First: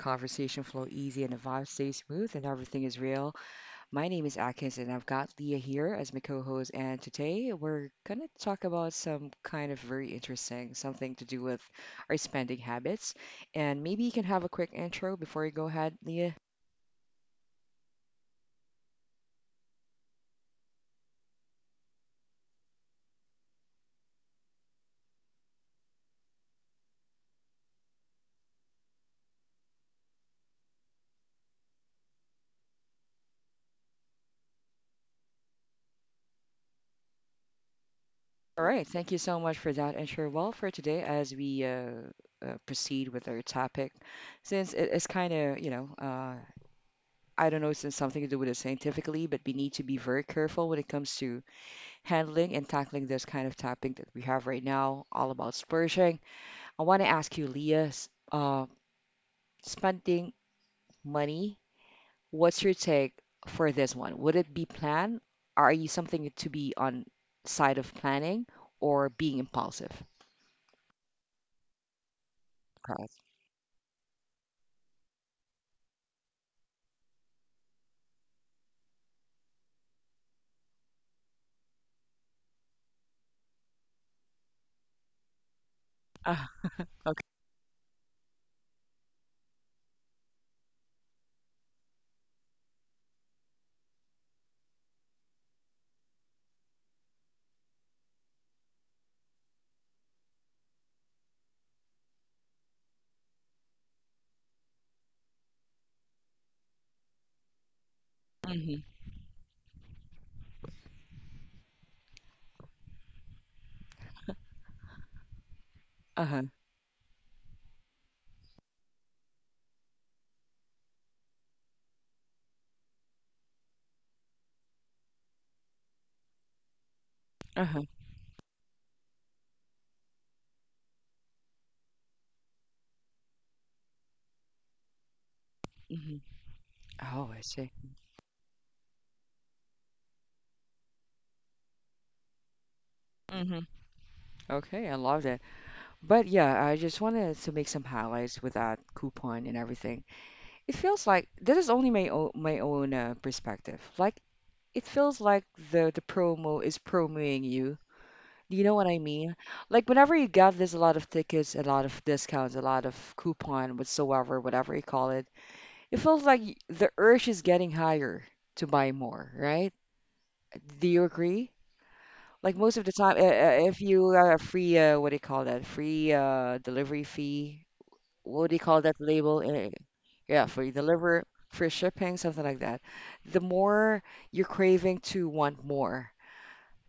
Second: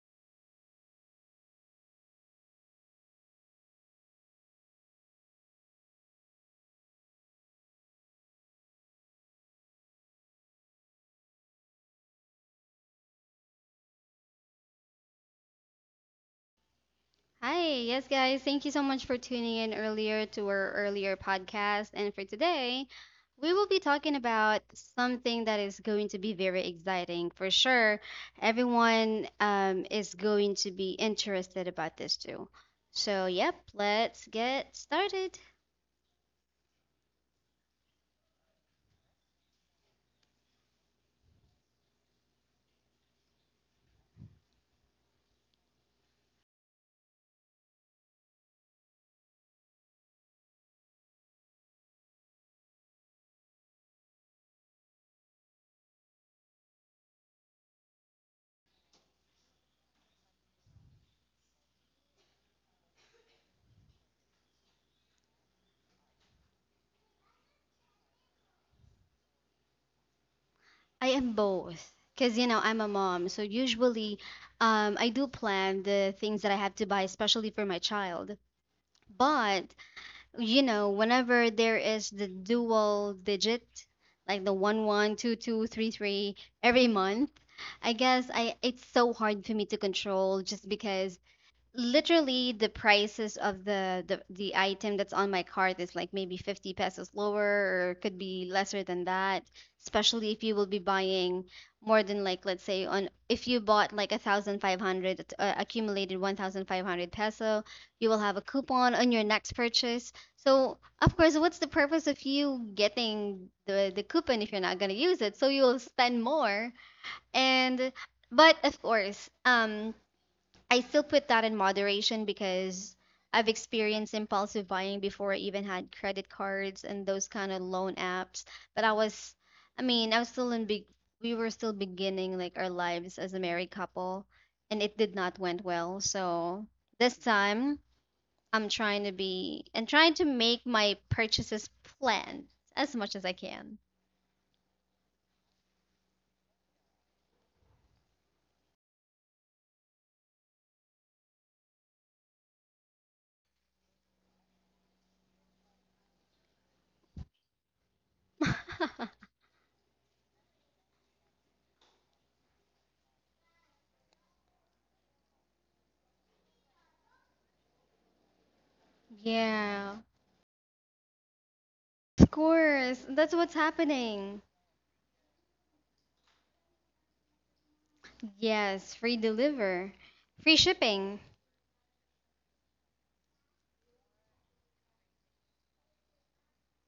conversation flow easy and the vibe stays smooth and everything is real. My name is Atkins and I've got Leah here as my co-host. And today we're gonna talk about some kind of very interesting something to do with our spending habits. And maybe you can have a quick intro before you go ahead, Leah. Hi, yes, guys. Thank you so much for tuning in earlier to our earlier podcast. And for today, we will be talking about something that is going to be very exciting for sure. Everyone is going to be interested about this too. So, yep, let's get started. All right, thank you so much for that intro. Well, for today, as we proceed with our topic, since it is kind of I don't know, it's something to do with it scientifically, but we need to be very careful when it comes to handling and tackling this kind of topic that we have right now, all about splurging. I want to ask you, Leah, spending money, what's your take for this one? Would it be planned? Are you something to be on side of planning or being impulsive? I am both because you know I'm a Correct. mom, so usually I do plan the things that I have to buy, especially for my child. But you know, whenever there is the dual digit, like the one one, two two, three three Ah, every okay. month, I guess I it's so hard for me to control just because literally the prices of the item that's on my cart is like maybe 50 pesos lower or could be lesser than that, especially if you will be buying more than, like, let's say on, if you bought like 1,500 accumulated 1500 peso, you will have a Mm-hmm. coupon on your next purchase. So of course, what's the purpose of you getting the coupon if you're not going to use it? So you'll spend Uh-huh. more. And but of course I still put that in moderation because I've experienced impulsive buying before I even had credit cards and those kind of Uh-huh. loan apps. But I was, I mean, I was still in big, we were still beginning like our lives as a married couple, and it did not went well. Mm-hmm. So this Oh, I see. time I'm trying to make my purchases planned as much as I Mm-hmm. can. Okay, I love that. But yeah, I just wanted to make some highlights with that coupon and everything. It feels like that is only my own perspective. Like it feels like the promo is promoting you. Do you know what I mean? Like whenever you get this a lot of tickets, a lot of discounts, a lot of coupon, whatsoever, whatever you call it, it feels like the urge is getting higher to buy more, right? Yeah, Do you agree? of Like most of the course. time, That's what's if you are a happening. free, what do you call that? Free delivery fee, what do you call Yes, that free label? Eh, deliver, yeah, free free shipping. deliver, free shipping, something like that. The more you're craving to want more,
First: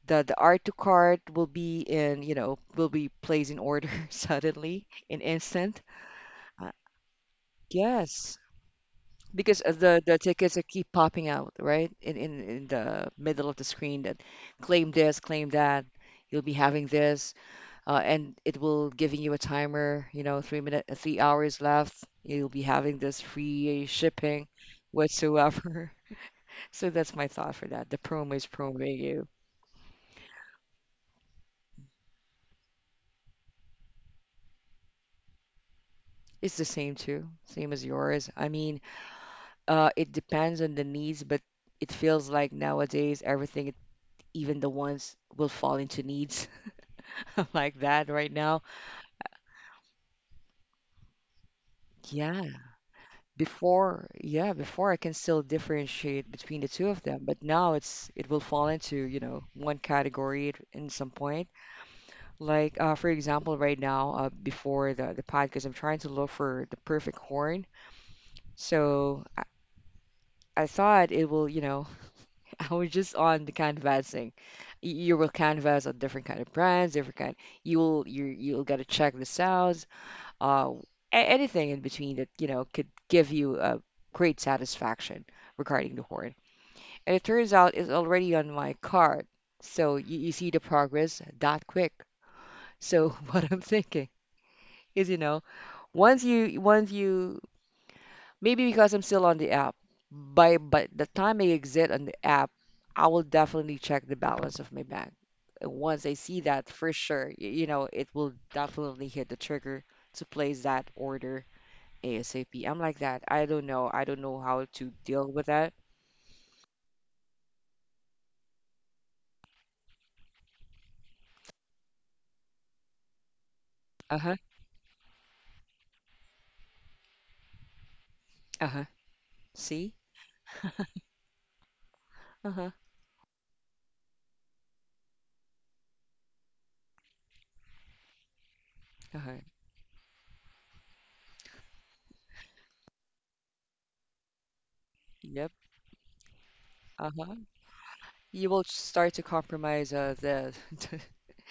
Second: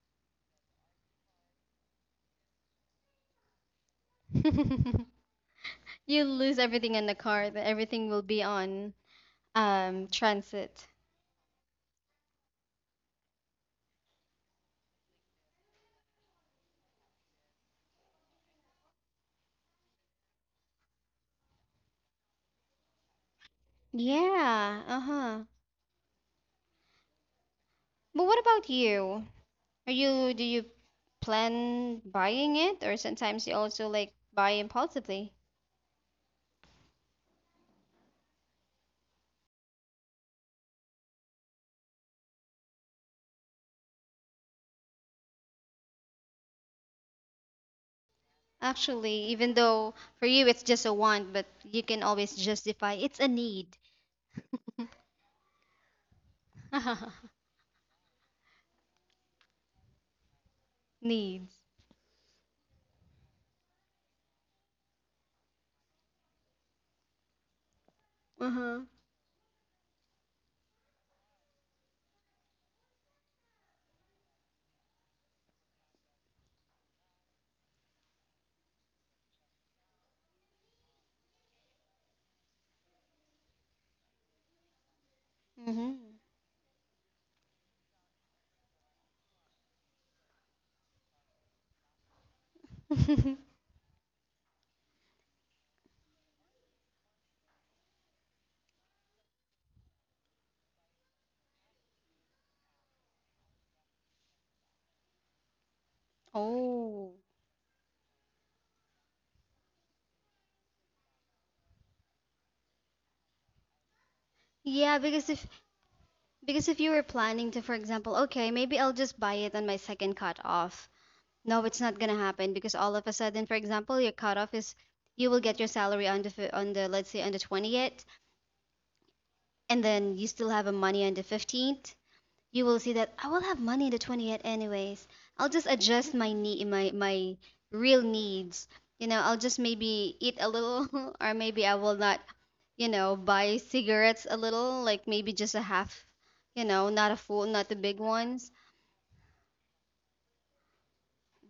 the art to cart will be in, you know, will be placed in order suddenly in instant. You lose Uh, everything in the car, that everything will yes, be on because the tickets that transit. keep popping out, right? In the middle of the screen that claim this, claim that. You'll be having this and it will giving you a timer. You know, 3 minute, 3 hours left. You'll be having this free shipping Yeah, uh-huh. whatsoever. So that's my thought for that. The But promo what is about promoting you? you. Are you do you plan buying it or sometimes you also like buy impulsively? It's the same too, same as yours. I mean, it depends on the needs, but it feels like nowadays everything, even the ones will fall into needs like that right now. Actually, even though for you it's just a want, but you can always Yeah, justify it's a need. before, yeah, before I can still differentiate between the two of them, but now it will fall into, you know, one category in some point. Needs. Like for example right now, before the podcast, I'm trying to look for the perfect horn. Uh-huh. So I thought it will, you know, I was just on the canvassing. You will canvas on different kind of brands, different kind, you will you'll gotta check this out, uh, anything in between that you know could give you a great satisfaction Mm-hmm. regarding the horn. And it turns out it's already on my card. So you see the progress that quick. So what I'm thinking is, you know, once you maybe, because I'm still on the app, by the time I exit on the app, I will definitely check the balance of my bank. Once I see that for Oh. sure, you know, it will definitely hit the trigger to place that order ASAP. I'm like that. I don't know. I don't know how to Yeah, because deal with if that. Because if you were planning to, for example, okay, maybe I'll just buy it on my second cutoff. No, it's not gonna happen because all of a sudden, for example, your Uh-huh. cutoff is, you will get your salary on the fi- on the let's say on the 20th, Uh-huh. and See? then you still have a money on the 15th. You Uh-huh. will see that I will have money on the 20th anyways. I'll just adjust my real needs. You know, Uh-huh. I'll just maybe eat a little, or maybe I will not. You know, buy cigarettes a little, like maybe Yep. just a half. You know, not a Uh-huh. full, not the big You ones, will start to compromise the the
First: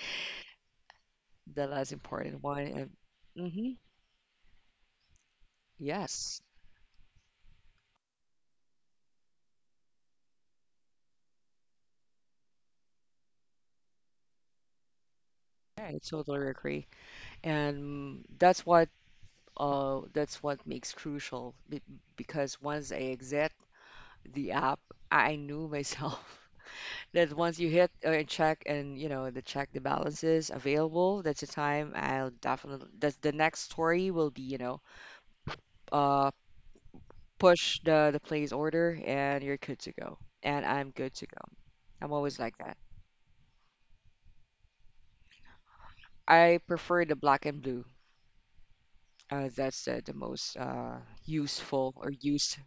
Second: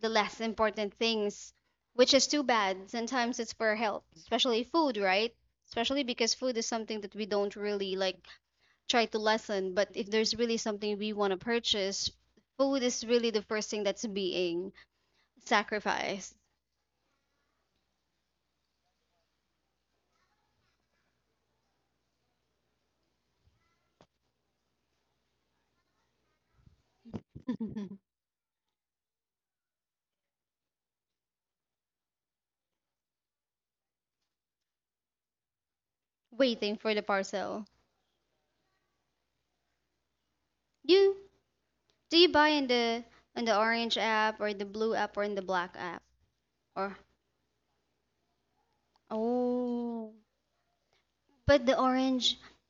the less important things, less which is too important one, bad. and Sometimes it's mm-hmm. for health, especially food, right? Especially because Yes. food is something that we don't really like try to lessen. But if there's really something we want to purchase, food is really the first thing that's being Yeah, I sacrificed. totally agree. And mm, that's what, uh, that's what makes crucial because once I exit the app, I knew myself, that once you hit, and check and you know the check the balances available, that's the time I'll definitely, that's the next story will be, you know, uh, Waiting for the parcel. push the place order and you're good to go. And I'm You good to go. I'm do you always buy like that. In the orange app or the blue app or in the black app I or, prefer the black and blue. That's, oh, the most but the useful or orange, used.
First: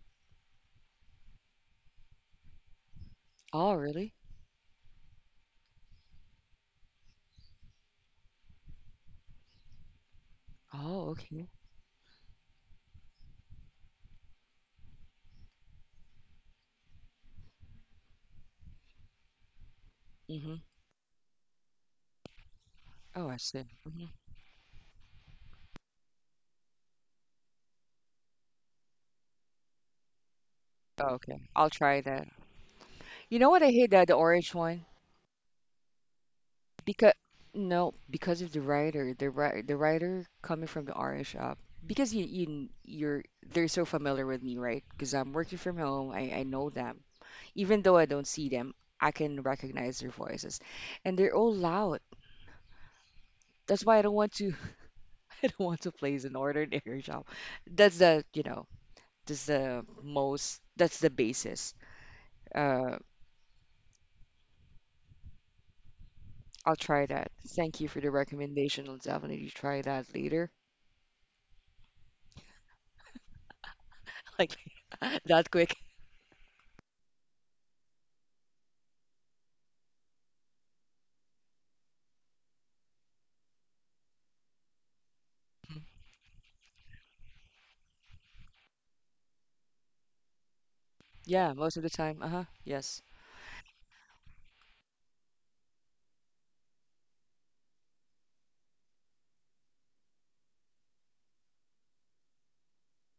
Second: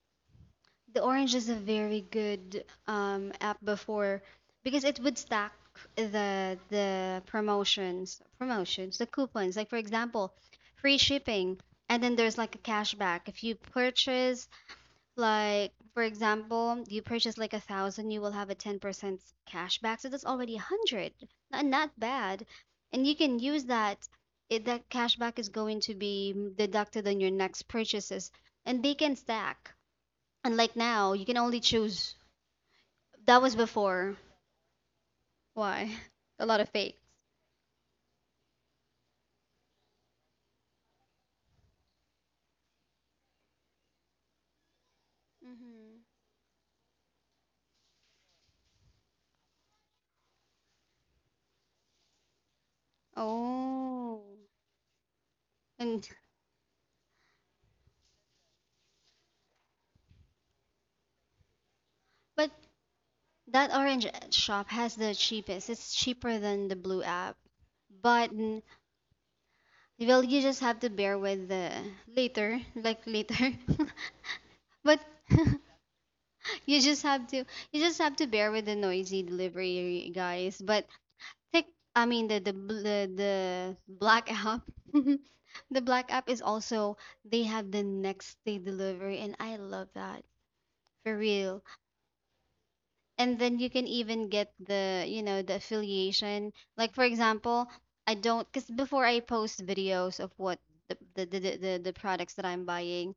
the orange is a very good app Oh, really? before because it would stack the promotions, promotions, the coupons. Like for example, free Oh, okay. shipping, and then there's like a cashback. If you purchase, like for example, you purchase like 1,000, you will have a 10% cashback. So that's Mm-hmm. already 100. Not, not bad. And you Oh, I can see. use Hmm. that. It, that cashback is going to be deducted on your next purchases, and they can stack. And like Oh, now, you can okay. only I'll try choose. that. You That know was what I hate? The before. orange one. Why? A lot of fakes. Because no, because of the writer, the writer coming from the orange up. Because you're they're so familiar with me, right? Because I'm working from Hmm. home, I know them. Even though I don't see them, I can recognize their voices, and they're all loud. That's why I don't want Oh. to I don't want to And place an order in the air shop. That's the, you know, that's the most, that's the basis. but Uh, that orange shop has the cheapest. It's cheaper than I'll the blue try that. app. Thank you for the But mm, recommendation. I'll definitely try that well, you later. just have to bear with the later, like later. Like But that quick. you just have to, you just have to bear with the noisy delivery guys. But Tik I mean the black app. The black app is also, they have the next day delivery and I love that. For Yeah, real. most of the time. Uh-huh. Yes. And then you can even get the, you know, the affiliation. Like for example, I don't, cuz before I post videos of what the products that I'm buying,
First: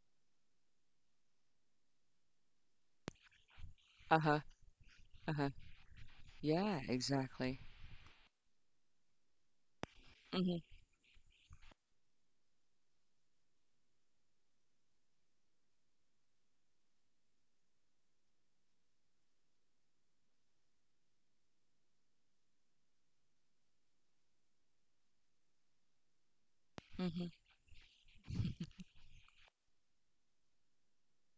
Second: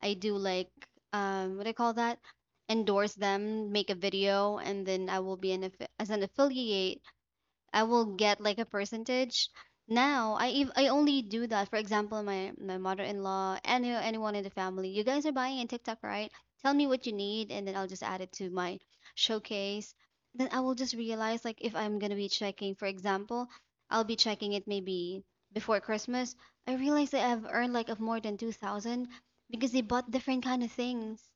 I do like, um, what do I call that? Endorse them, make a Uh-huh. video and then I will be Uh-huh. an affi- as an Yeah, affiliate. exactly. I will get like a percentage. Now, Mm-hmm. I only do that. For example, my mother-in-law, anyone in the family, you guys are buying a TikTok, right? Tell me what you need, and then I'll just add it to my showcase. Then I will just realize, like if I'm gonna be checking, for example, I'll be checking it maybe before Christmas. I realize that Mm-hmm. I've earned like of more than 2,000 because they bought different kind of things.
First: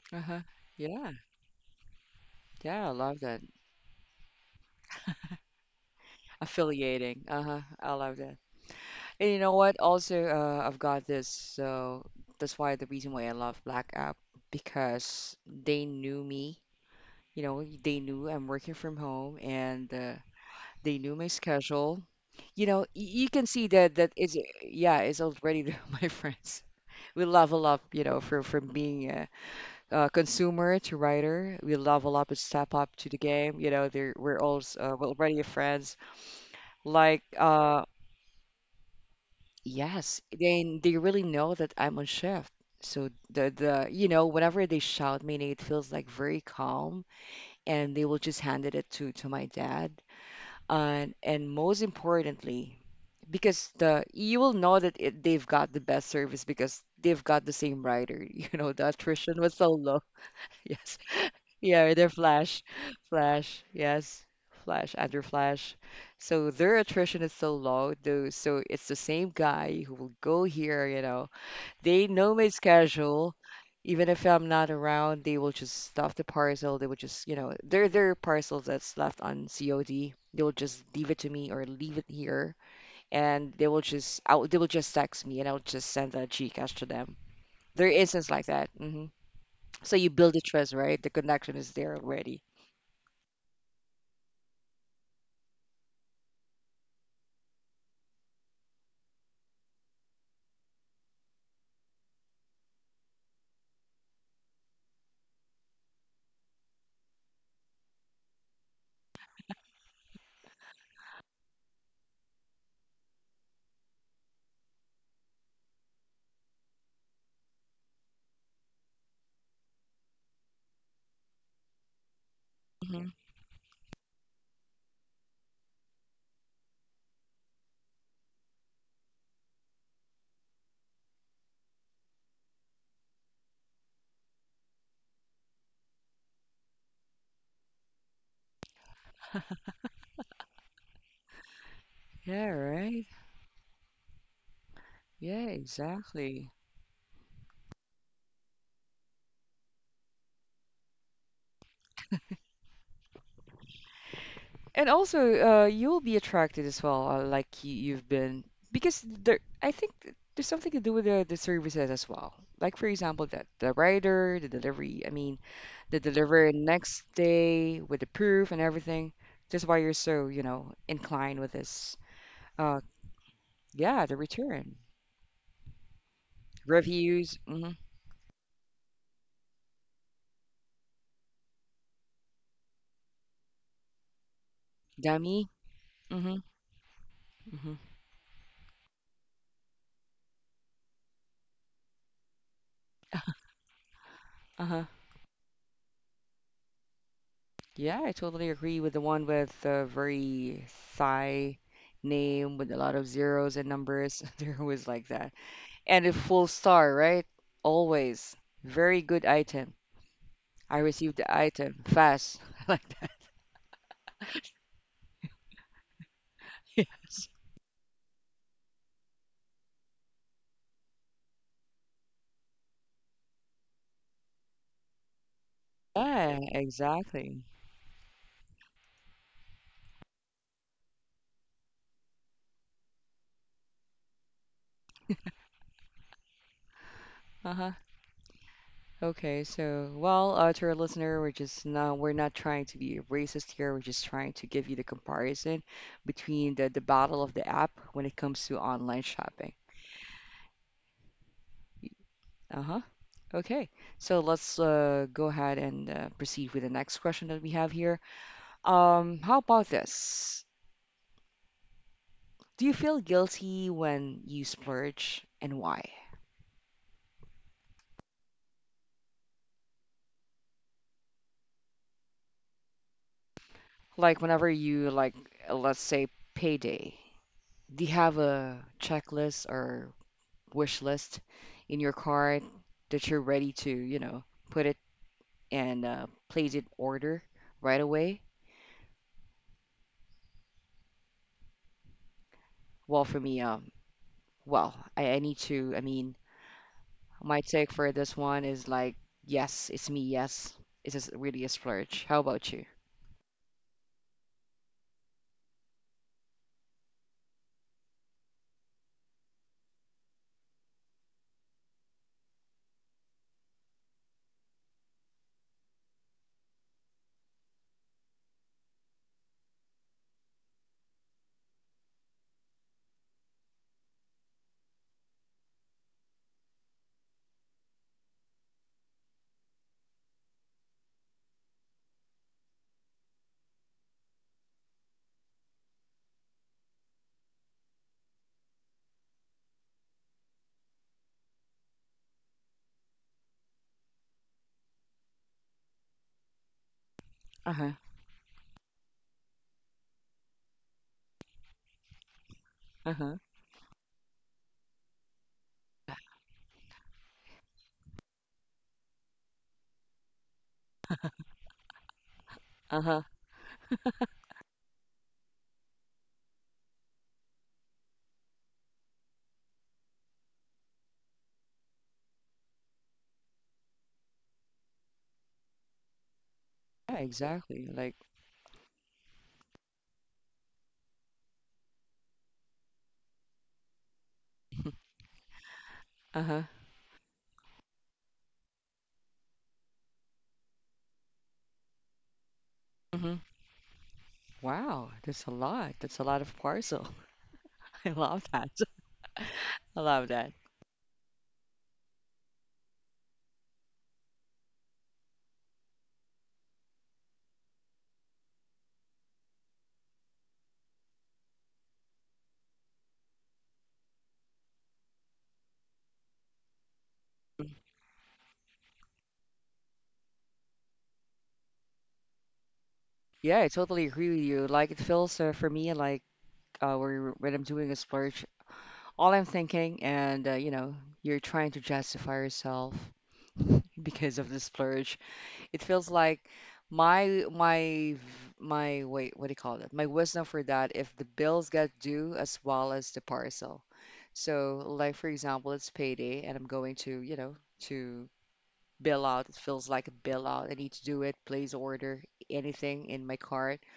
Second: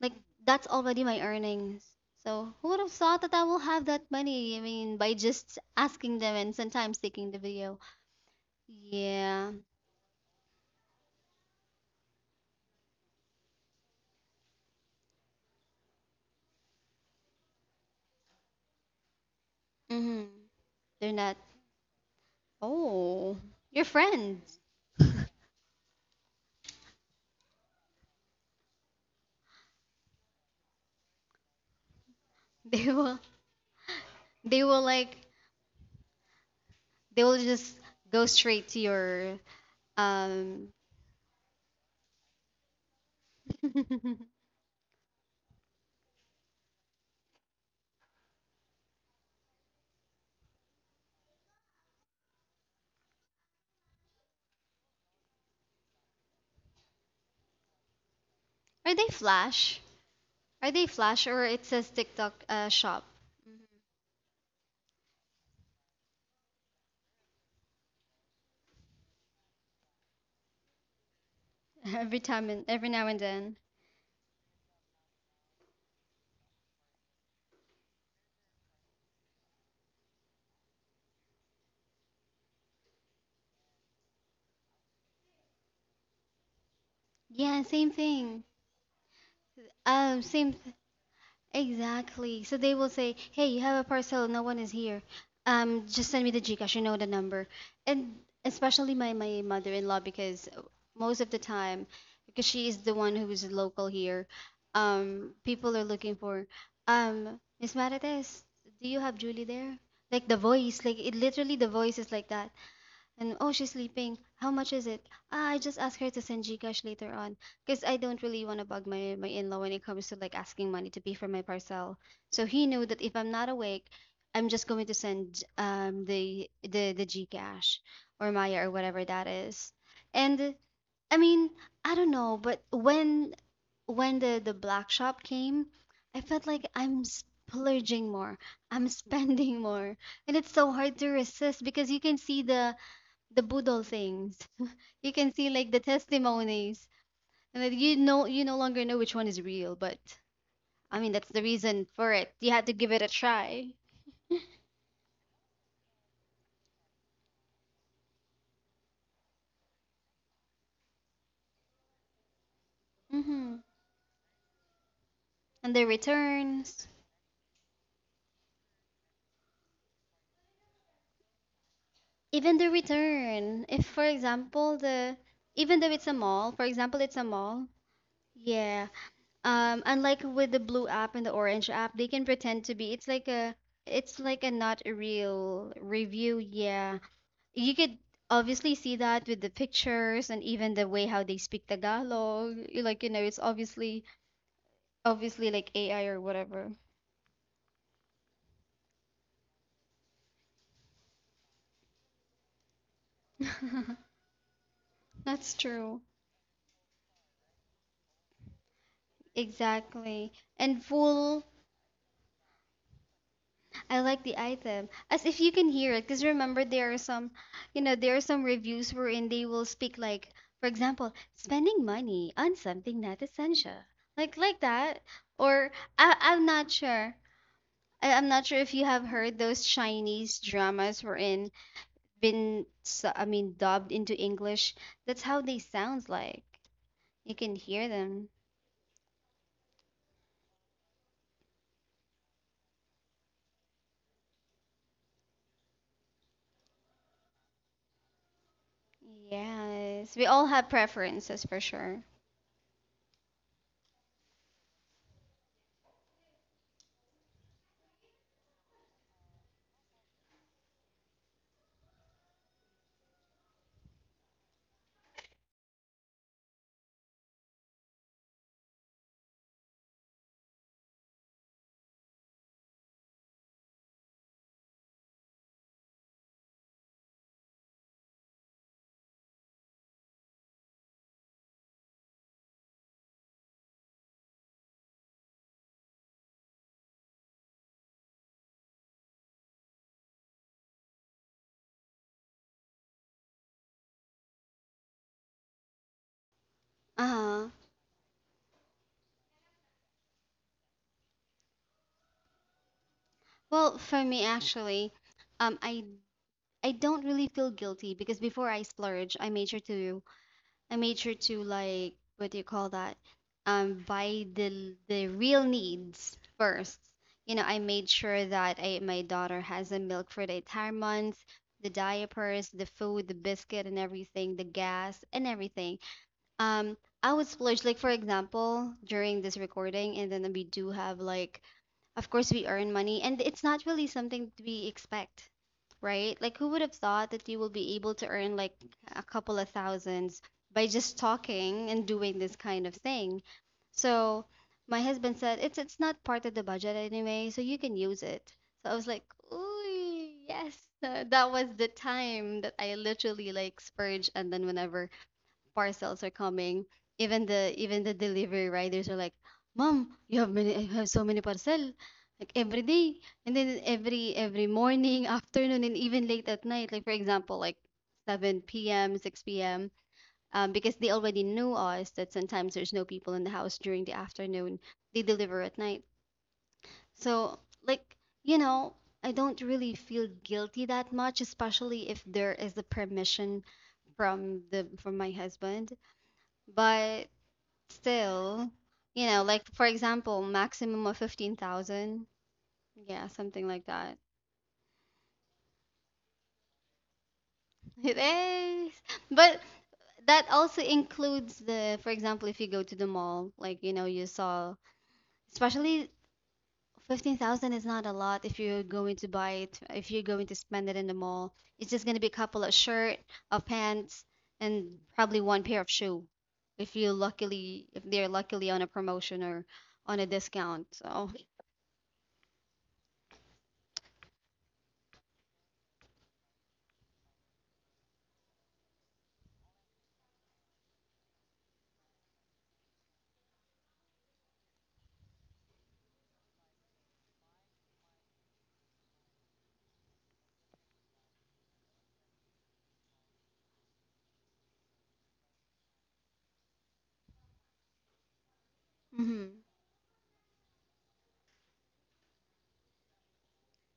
Like, Uh-huh. that's already Yeah. my earnings. So who would Yeah, have I love thought that that. I will have that money? I mean, by just asking them and sometimes Affiliating. taking the Uh-huh. video. I love that. And you know Yeah. what? Also, I've got this, so that's why the reason why I love Black App, because they knew me. You know, they knew I'm working from home and, Mm-hmm. they They're knew my not. schedule. You know, y you Oh, can see your that that is, friends. yeah, it's already my friends. We level up, you know, from being consumer to writer. We level up and step They up to the will. game. You know, they're, we're all They will we're like. already friends. Like, They will just go straight to your. yes, Um. They really know that I'm on shift. So the you know whenever they shout me, it feels like very calm, and they will just handed it to my dad. And most importantly, because the you will know that they've got the best service because they've got the same rider. You know, the Are they attrition was so flash? low. Are they Yes. flash or it says Yeah, they're TikTok Flash. Shop Flash, yes. Flash, under Flash. So their attrition is so low, though. So it's the same guy who will go here, you know. They every know my time and every now and schedule. then? Even if I'm not around, they will just stuff the parcel. They will just, you know, their parcels that's left on COD. They will just leave it to me or leave it here, and they will just out. They will just text me, and I'll just send a Gcash to them. Yeah, There are same instances thing. like that. Hmm. So you build the Same. trust, right? The connection is there already. Exactly. So they will say, "Hey, you have a parcel. No one is here. Just send me the Gcash. You know the number." And especially my mother-in-law, because most of the time, because she is the one who is local here, people are looking for, Miss Marites, do you have Julie there? Like the voice, like it literally the voice is like that. And oh, she's sleeping. How much is it? Ah, I just asked her to send Gcash later on, because I don't really want to bug my in law when it comes to like asking money to pay for my parcel. So he knew that Mm-hmm. if I'm not awake, I'm just going to send the Gcash or Maya or whatever that is. And I mean, I don't know, but when the black shop came, I felt like I'm splurging more. I'm spending more. And it's so hard to resist because you can see Yeah, right. the boodle things. You can Yeah, see like the exactly. testimonies, and then you know you no longer know which one is real. But I mean, that's the reason for it. You had to give it a try. And also, you'll be attracted as well, like you've been, because there, I think there's something to do with the services as well. Like for example, that Hmm. the rider, the delivery, I mean, And the the delivery returns, next day with the proof and everything. That's why you're so, you know, inclined with this. even the Uh, return. If for yeah, the return example the Even though it's a mall, for example, it's a reviews, mall. mm-hmm. Yeah. Unlike with the blue app and the orange app, they can pretend to be. It's like a, it's like a not a Dummy, real review. mm-hmm, Yeah. mm-hmm, You could obviously see that with the pictures and even the way how they speak Tagalog. You- like, you know, it's obviously, uh-huh. obviously like AI or whatever. Yeah, I totally agree with the one with the very Thai name with a lot of zeros and numbers. They're always like that. That's true. And a full star, right? Always. Very good item. Exactly. I And received the full, item fast. Like that. I like the item. As if you can hear it, because remember there are Yes. some, you know, there are some reviews wherein they will speak like, for example, spending money on something not essential. Like that. Or Yeah, I'm not sure. exactly. I'm not sure if you have heard those Chinese dramas wherein I mean dubbed into English. That's how they sound like. You can Uh-huh. hear them. Okay, so well, to our listener, we're not trying to be racist here. We're just trying to give you the comparison between the battle of the app when it comes to online shopping. Yes, we all have preferences for Y- sure. Uh-huh. Okay, so let's, go ahead and, proceed with the next question that we have here. How about this? Do you feel guilty when you splurge and why? Like whenever you like, let's say payday, do you have a checklist or wish list in your cart that you're ready to, you know, put it and, place it order right away? Well, for me, well, I need to, I mean, my Uh-huh. take for this one is like, yes, it's me, yes. It is really a splurge. How about you? Well, for me actually, um, I I don't really feel guilty because before I splurge, I made sure to, like, what do you call that? Buy the real needs first. You know, I made sure that I, my daughter has a milk for the entire month, the diapers, the food, the biscuit, and everything, the gas, and everything. Um, I would splurge like, for example, during this recording, and then we do have like, of course, we earn money, and it's not really something we expect, right? Like, who would have thought that you will be able to earn like a couple of thousands by just talking and doing this kind of thing? So my husband said it's not part of the budget anyway, so you Uh-huh. can use it. So I was like, ooh, yes. That was the time that I Uh-huh. literally like spurge, and then whenever parcels are coming, even the delivery riders are like, "Mom, you have many, I have so many parcel, like every day, Uh-huh. and then every morning, afternoon, and even late at night. Like for example, like 7 p.m., 6 p.m. Because they already know us that sometimes there's no people in the house during the afternoon. They deliver at night. Yeah, So exactly. like Like, you know, I don't really feel guilty that much, especially if there is a permission from my husband. uh-huh. But still, you know, like for example, maximum of 15,000. Yeah, Mm-hmm. something like that. Wow, that's a lot. That's a lot of parcel. I It love that. is. But I love that that. also includes the, for example, if you go to the mall, like, you know, you saw, especially 15,000 is not a lot if you're going to buy it, if you're going to spend it in the mall. It's just going to be a couple of shirt, of pants, and probably one pair of shoe if you luckily, if they're luckily on a promotion or on a discount. So, Yeah, I totally agree with you. Like it feels, for me like, when I'm doing a splurge, all I'm thinking, and, you know, you're trying to justify yourself because of the splurge. It feels like my my v- my wait, what do you call it? My wisdom for that if the bills get due as well as the parcel. So, like for example, it's payday and I'm going to, you know, to bill out. It mhm. feels like a bill out. I need to do it, place order, anything in my cart.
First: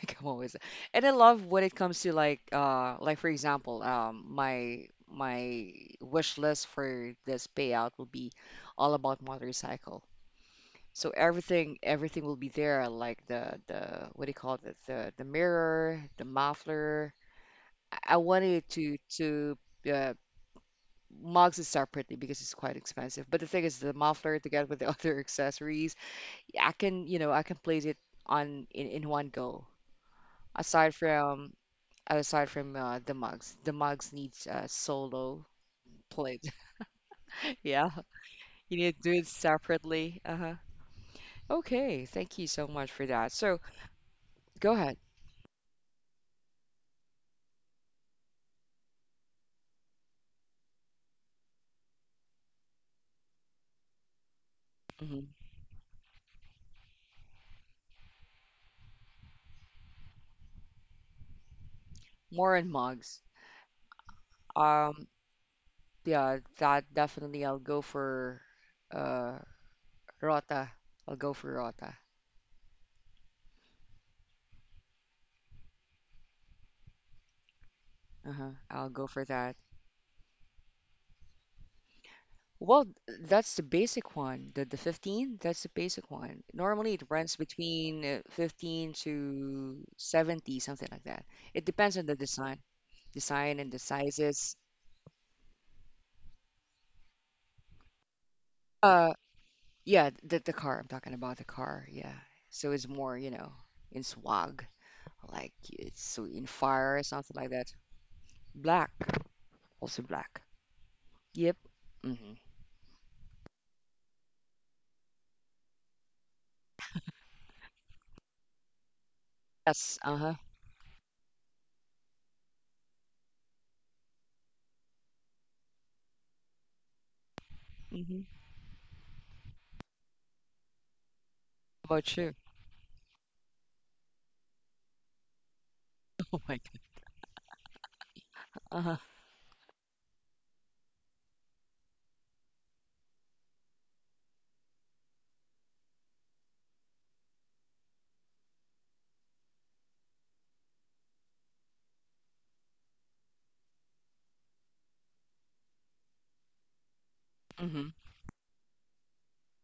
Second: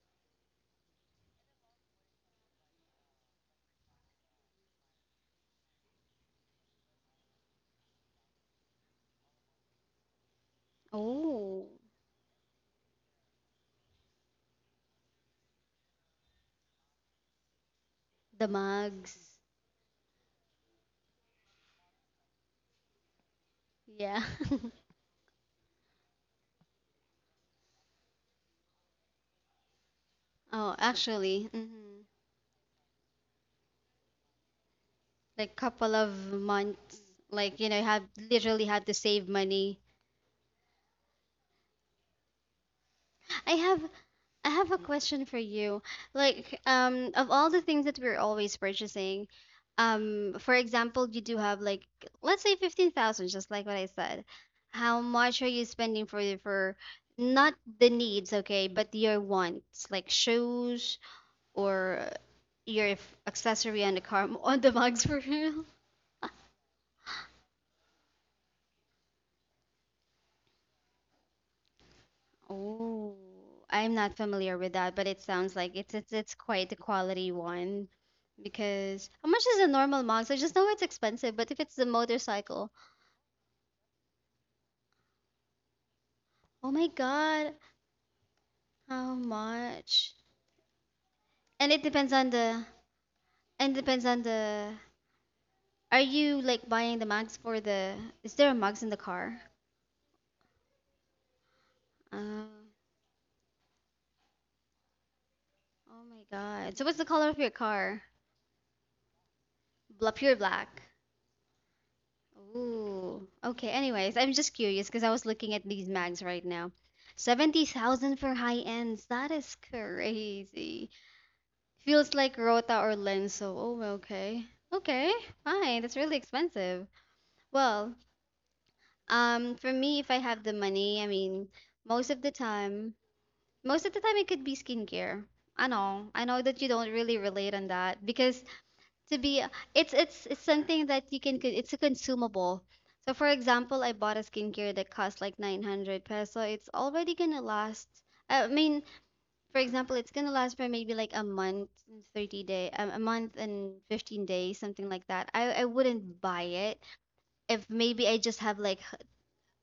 Like I'm always, and I love when it comes to like for example, my wish list for this payout will be all about motorcycle. So Oh, everything will be there, like the what do you call it? The mirror, the muffler. I the wanted to mugs. to uh, mugs is separately because it's quite expensive. But the thing is, the Yeah. muffler together with the other accessories, yeah, I can, you know, I can place it on in one go. Oh, Aside actually, from mhm. aside from the mugs needs a solo Like couple of plate. months, like you know, I Yeah, have literally you had need to to do it save money. separately. Uh-huh. Okay, thank you so much for that. I So have I have go a ahead. question for you. Like, of all the things that we're always purchasing, for example, you do have like let's say 15,000, just like what I said. How much are you spending for not the needs, okay, but your wants, like shoes or More on your f- mugs. accessory on the car, on the mugs Um, for real? yeah, that definitely I'll go for uh Rota. I'll go for Rota. Oh, I'm not familiar with that, but it sounds like it's quite the quality one. Uh-huh. I'll go Because for how much that. is a normal mugs? I just know it's expensive, but if it's the motorcycle, Well, that's the basic one. The 15, that's the basic one. oh my Normally it runs god, between 15 how to much? 70, something like that. It And it depends on depends the on design, the design and and the depends on sizes. the. Are you like buying the mugs for the? Is there a mugs in the Uh, car? yeah, the car. I'm talking about the car. Yeah. Uh, So it's more, you know, in swag, like it's oh my so in god. So fire what's or the color something of like your that. car? Black. Also Bla pure black. black. Yep. Mm-hmm. Ooh. Okay, anyways, I'm just curious because I was looking at these mags right now. 70,000 for high ends. That is Yes. Uh-huh. crazy. Feels like Rota or Lenso. Oh, okay. Okay, fine. That's really expensive. Well, Mm-hmm. For me, if I have the money, I mean, How most about of the you? time, most of the time it could be skincare. I know. I Oh know my that you God. don't really relate on that because Uh-huh. to be it's something that you can co- it's a consumable, so for example, I bought a skincare that costs like 900 peso. It's already gonna last, I mean, for example, it's gonna last for maybe like a month and 30 day, a month and 15 days, something like that. I wouldn't buy it if Mm-hmm. maybe I just have like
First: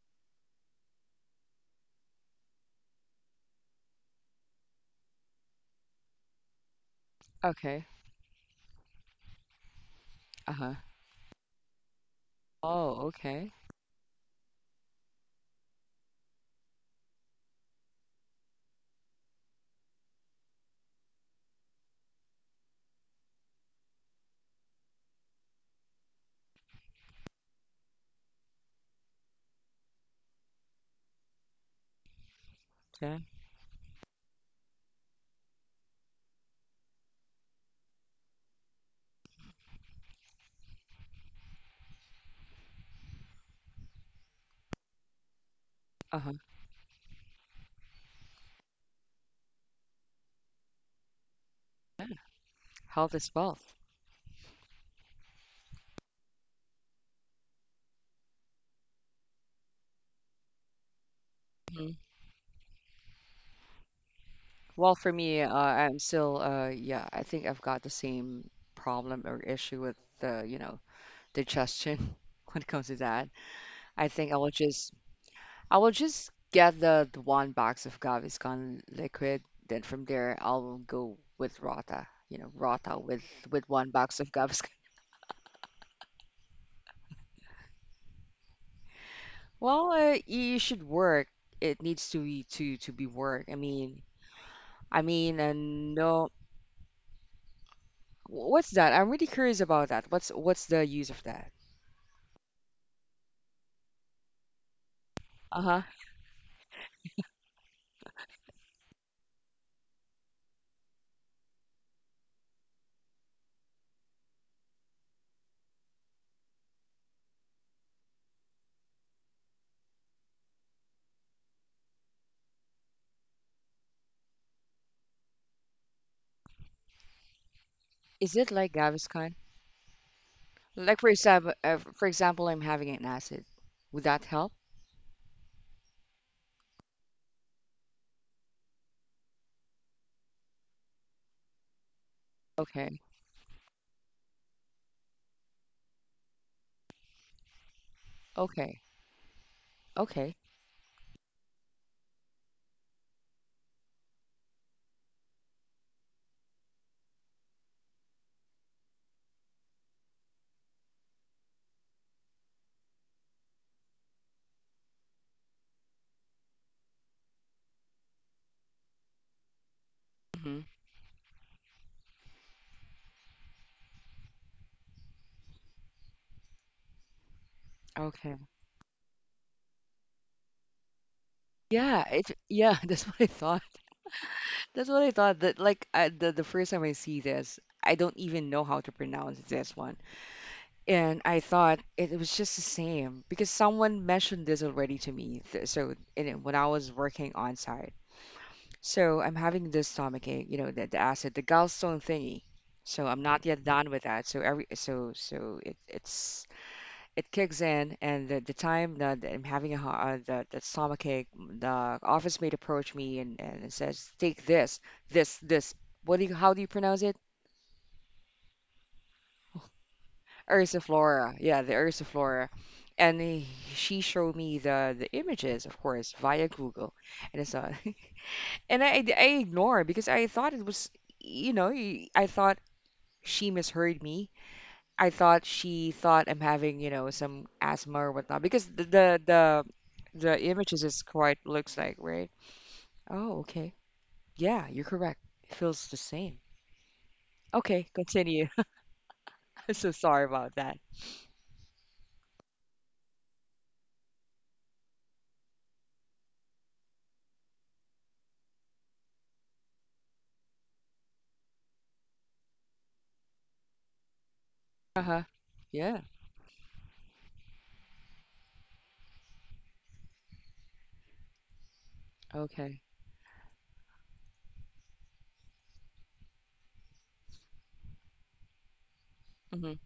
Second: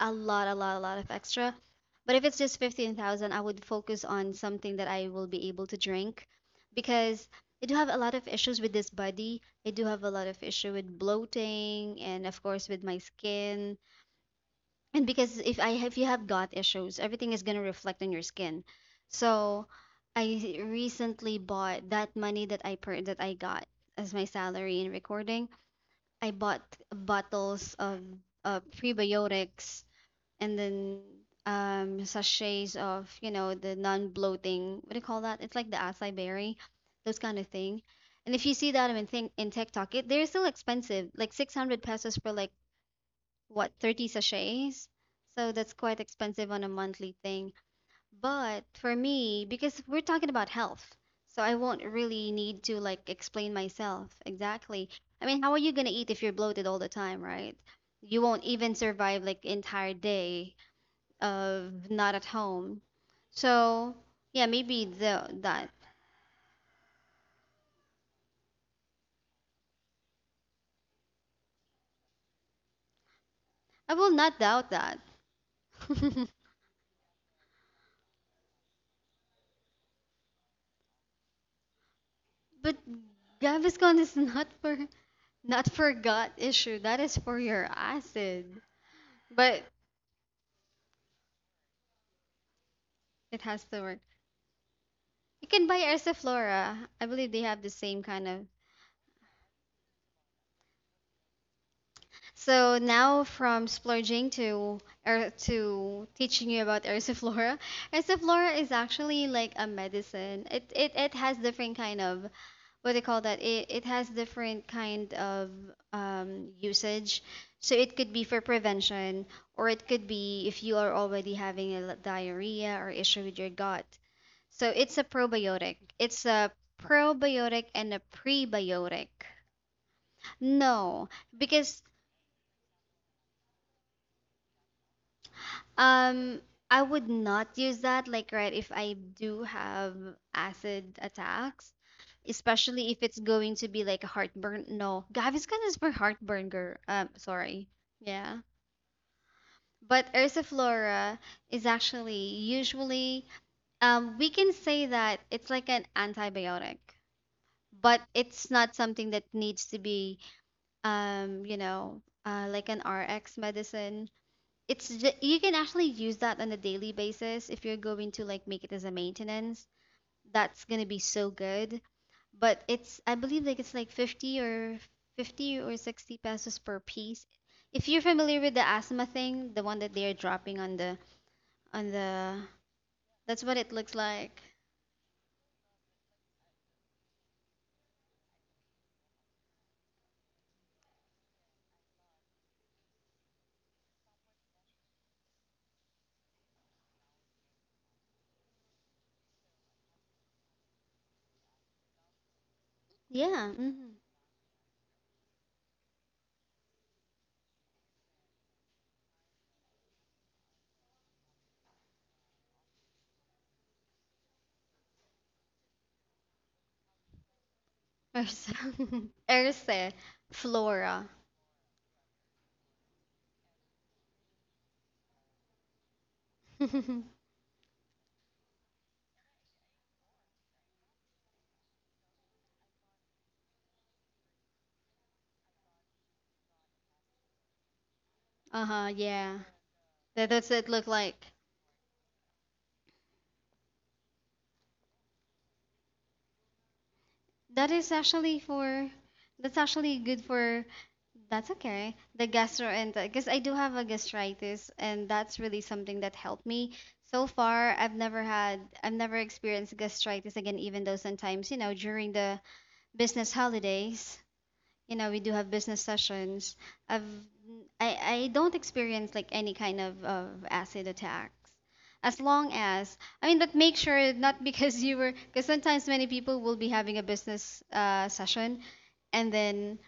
a lot of extra. But if it's just 15,000, I would focus on something that I will be able to drink because I do Okay. have a lot of issues with this body. I do have a lot of issue Uh-huh. with bloating and of course with my Oh, okay. skin. And because if you have gut issues, everything is going to reflect on your skin. So I recently bought that money that that I got as my salary in recording. I bought bottles of prebiotics and then sachets of, Okay. you know, the non-bloating, what do you call that, it's like the acai berry, those kind of thing. And if you see that in, think in TikTok, it, they're still expensive, like 600 pesos for like, what, 30 sachets? So that's quite Uh-huh. expensive on a monthly thing. But for me, because we're talking about health, so I won't really need to like Health is explain wealth. myself exactly. I mean, how are you going to eat if you're bloated all the time, right? You won't even survive like entire day of Mhm. not at home. So yeah, maybe Well, for the, me, that. I'm still, yeah, I think I've got the same problem or issue with the, you know, digestion when it comes to that. I I will think not I will doubt just that. I will just get the one box of Gaviscon liquid. Then from there, I'll go with Rota. You know, But Rota with one Gaviscon is box of not Gaviscon. for not for gut issue. That is for your acid. But Well, you should work. It needs to be it work. Has to work. I mean, You can buy and no, Erciflora. I believe they have the same kind of. what's that? I'm really curious about that. What's the use of that? So now from splurging Uh-huh. to teaching you about Erciflora. Erciflora is actually like a medicine. It has different kind of, what do you call that, it has different kind of usage. So it could be for prevention or it could be if you are already having a diarrhea or issue with your gut. So it's a probiotic, and a Is it like prebiotic. Gaviscon? Like No, because for example, I'm having an acid. Would that help? Um, I would not use that, like, right, if I do have acid attacks, especially if Okay. it's going to be like a heartburn. No, Gaviscon is for heartburn, girl. Sorry. Yeah. Okay. But Okay. Ursiflora is actually usually, we can say that it's like an antibiotic, but it's not something that needs to be, you know, like an RX medicine. You can actually use that on a daily basis if you're going to like make it as a maintenance. Hmm. That's going to be so good. But it's, I believe, like it's like 50 or 60 pesos per piece. If you're Okay. familiar with the asthma thing, the one that they are dropping on the on Yeah, it the, yeah, that's what I that's what thought. it looks like. That's what I thought that like I, the first time I see this, I don't even know how to pronounce this one. And I thought it, was just the same because someone mentioned this already to me. So in when I was working on site. So I'm having this stomach ache, you know, the acid, the gallstone thingy. So I'm not Yeah, yet mm-hmm. done with that. So every so so it it's it kicks in, and the time that I'm having a the stomach ache, the office mate approached me and it says, "Take this, this, this. What do you? How do you pronounce it? Ursa ursa flora. Ursiflora. Yeah, the Ursiflora." And he, she showed me the images, of course, via Google, Uh-huh, and it's and I ignore because I thought it was, you know, I thought she misheard me. I thought she thought I'm having, you know, some asthma or whatnot because yeah, that, the that's what it images look is like. quite looks like, right? Oh, okay. Yeah, you're correct. It feels the same. That Okay, is actually continue. for, that's I'm so actually good sorry about for. that. That's okay. The gastro, because I do have a gastritis, and that's really something that helped me. So far, I've never had, I've never experienced gastritis again, even though sometimes, you know, during the business holidays, you know, we Uh-huh. do have business Yeah. sessions. I've, I don't experience like any kind of acid attacks. As long Okay. as, I mean, but make sure not because you were, because sometimes many people will be having a business session, and Hmm. then,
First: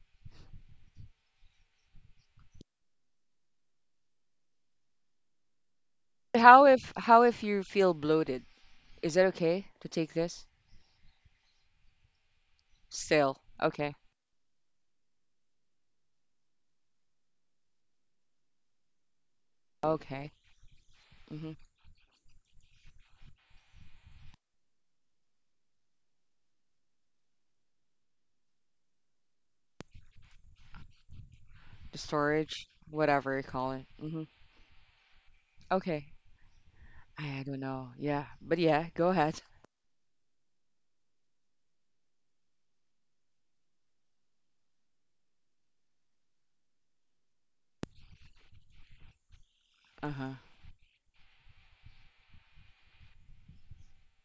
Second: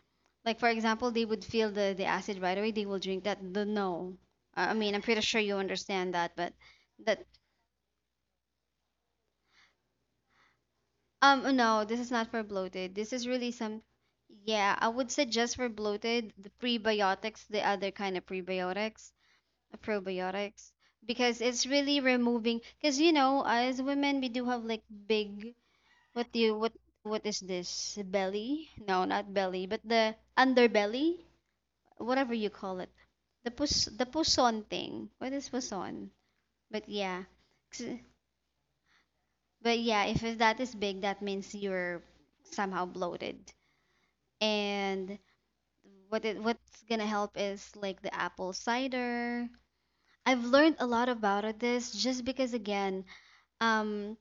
like for example, they would feel the acid right away. They will drink that. The no. I mean, I'm pretty sure you understand that, but How that, if you feel bloated? Is it okay to take this? No, this is not for bloated. This is Still. really some. Okay. Yeah, I would suggest for bloated the prebiotics, the other kind of prebiotics, Okay. probiotics, because Hmm. it's really removing. Because you know, as women, we do have like big. What do you, what is this belly? No, not belly, but the underbelly, The whatever you storage, call it. whatever you The call it. pus, the Hmm. puson thing. What is Okay. puson? But yeah. I don't know. Ks- Yeah. But yeah, go ahead. But yeah, if it- that is big, that means you're somehow bloated. And what it, what's gonna help is like the apple cider. Uh-huh. I've learned a lot about it, this just because again, um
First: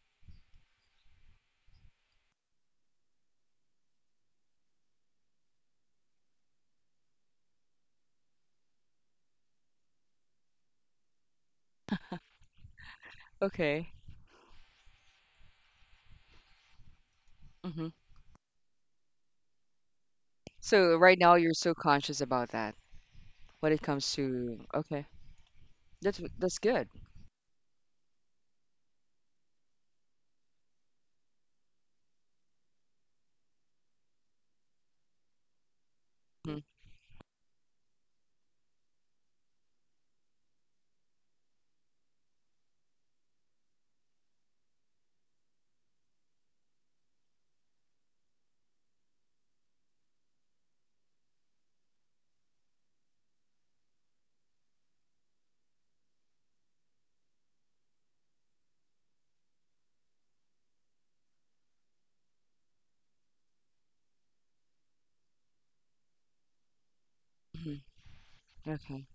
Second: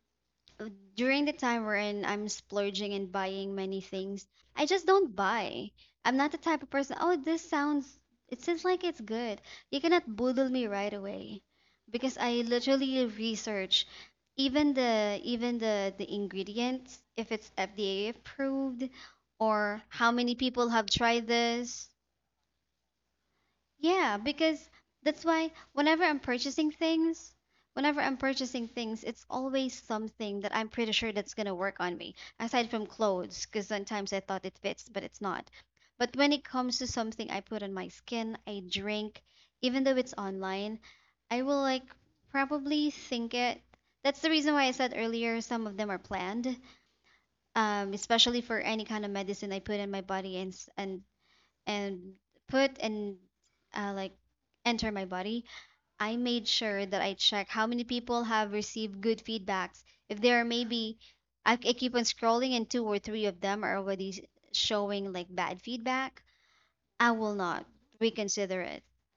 during the time wherein I'm splurging and buying many things, I just don't buy. I'm not the type of person, oh, this sounds, it seems like it's good. You cannot boodle me right away because I literally research Okay. even the ingredients if it's FDA approved or how many people have So right tried now you're so this. conscious about that when it comes Yeah, to because okay. that's why whenever I'm That's purchasing good. things, whenever I'm purchasing things, it's always something that I'm pretty sure that's gonna work on me, aside from clothes, because sometimes I thought it fits, but it's not. But when it Mhm, comes to something I put on my skin, I drink, even though it's online, I will like probably think it. That's the reason why I said earlier some of them are planned, especially for any kind of medicine I put in my body and s- and put and like enter my body, I made sure that I check how many people have received good feedbacks. If there are maybe, I keep on scrolling and two or three of them are already showing like bad feedback, I will not mhm. reconsider it. Okay.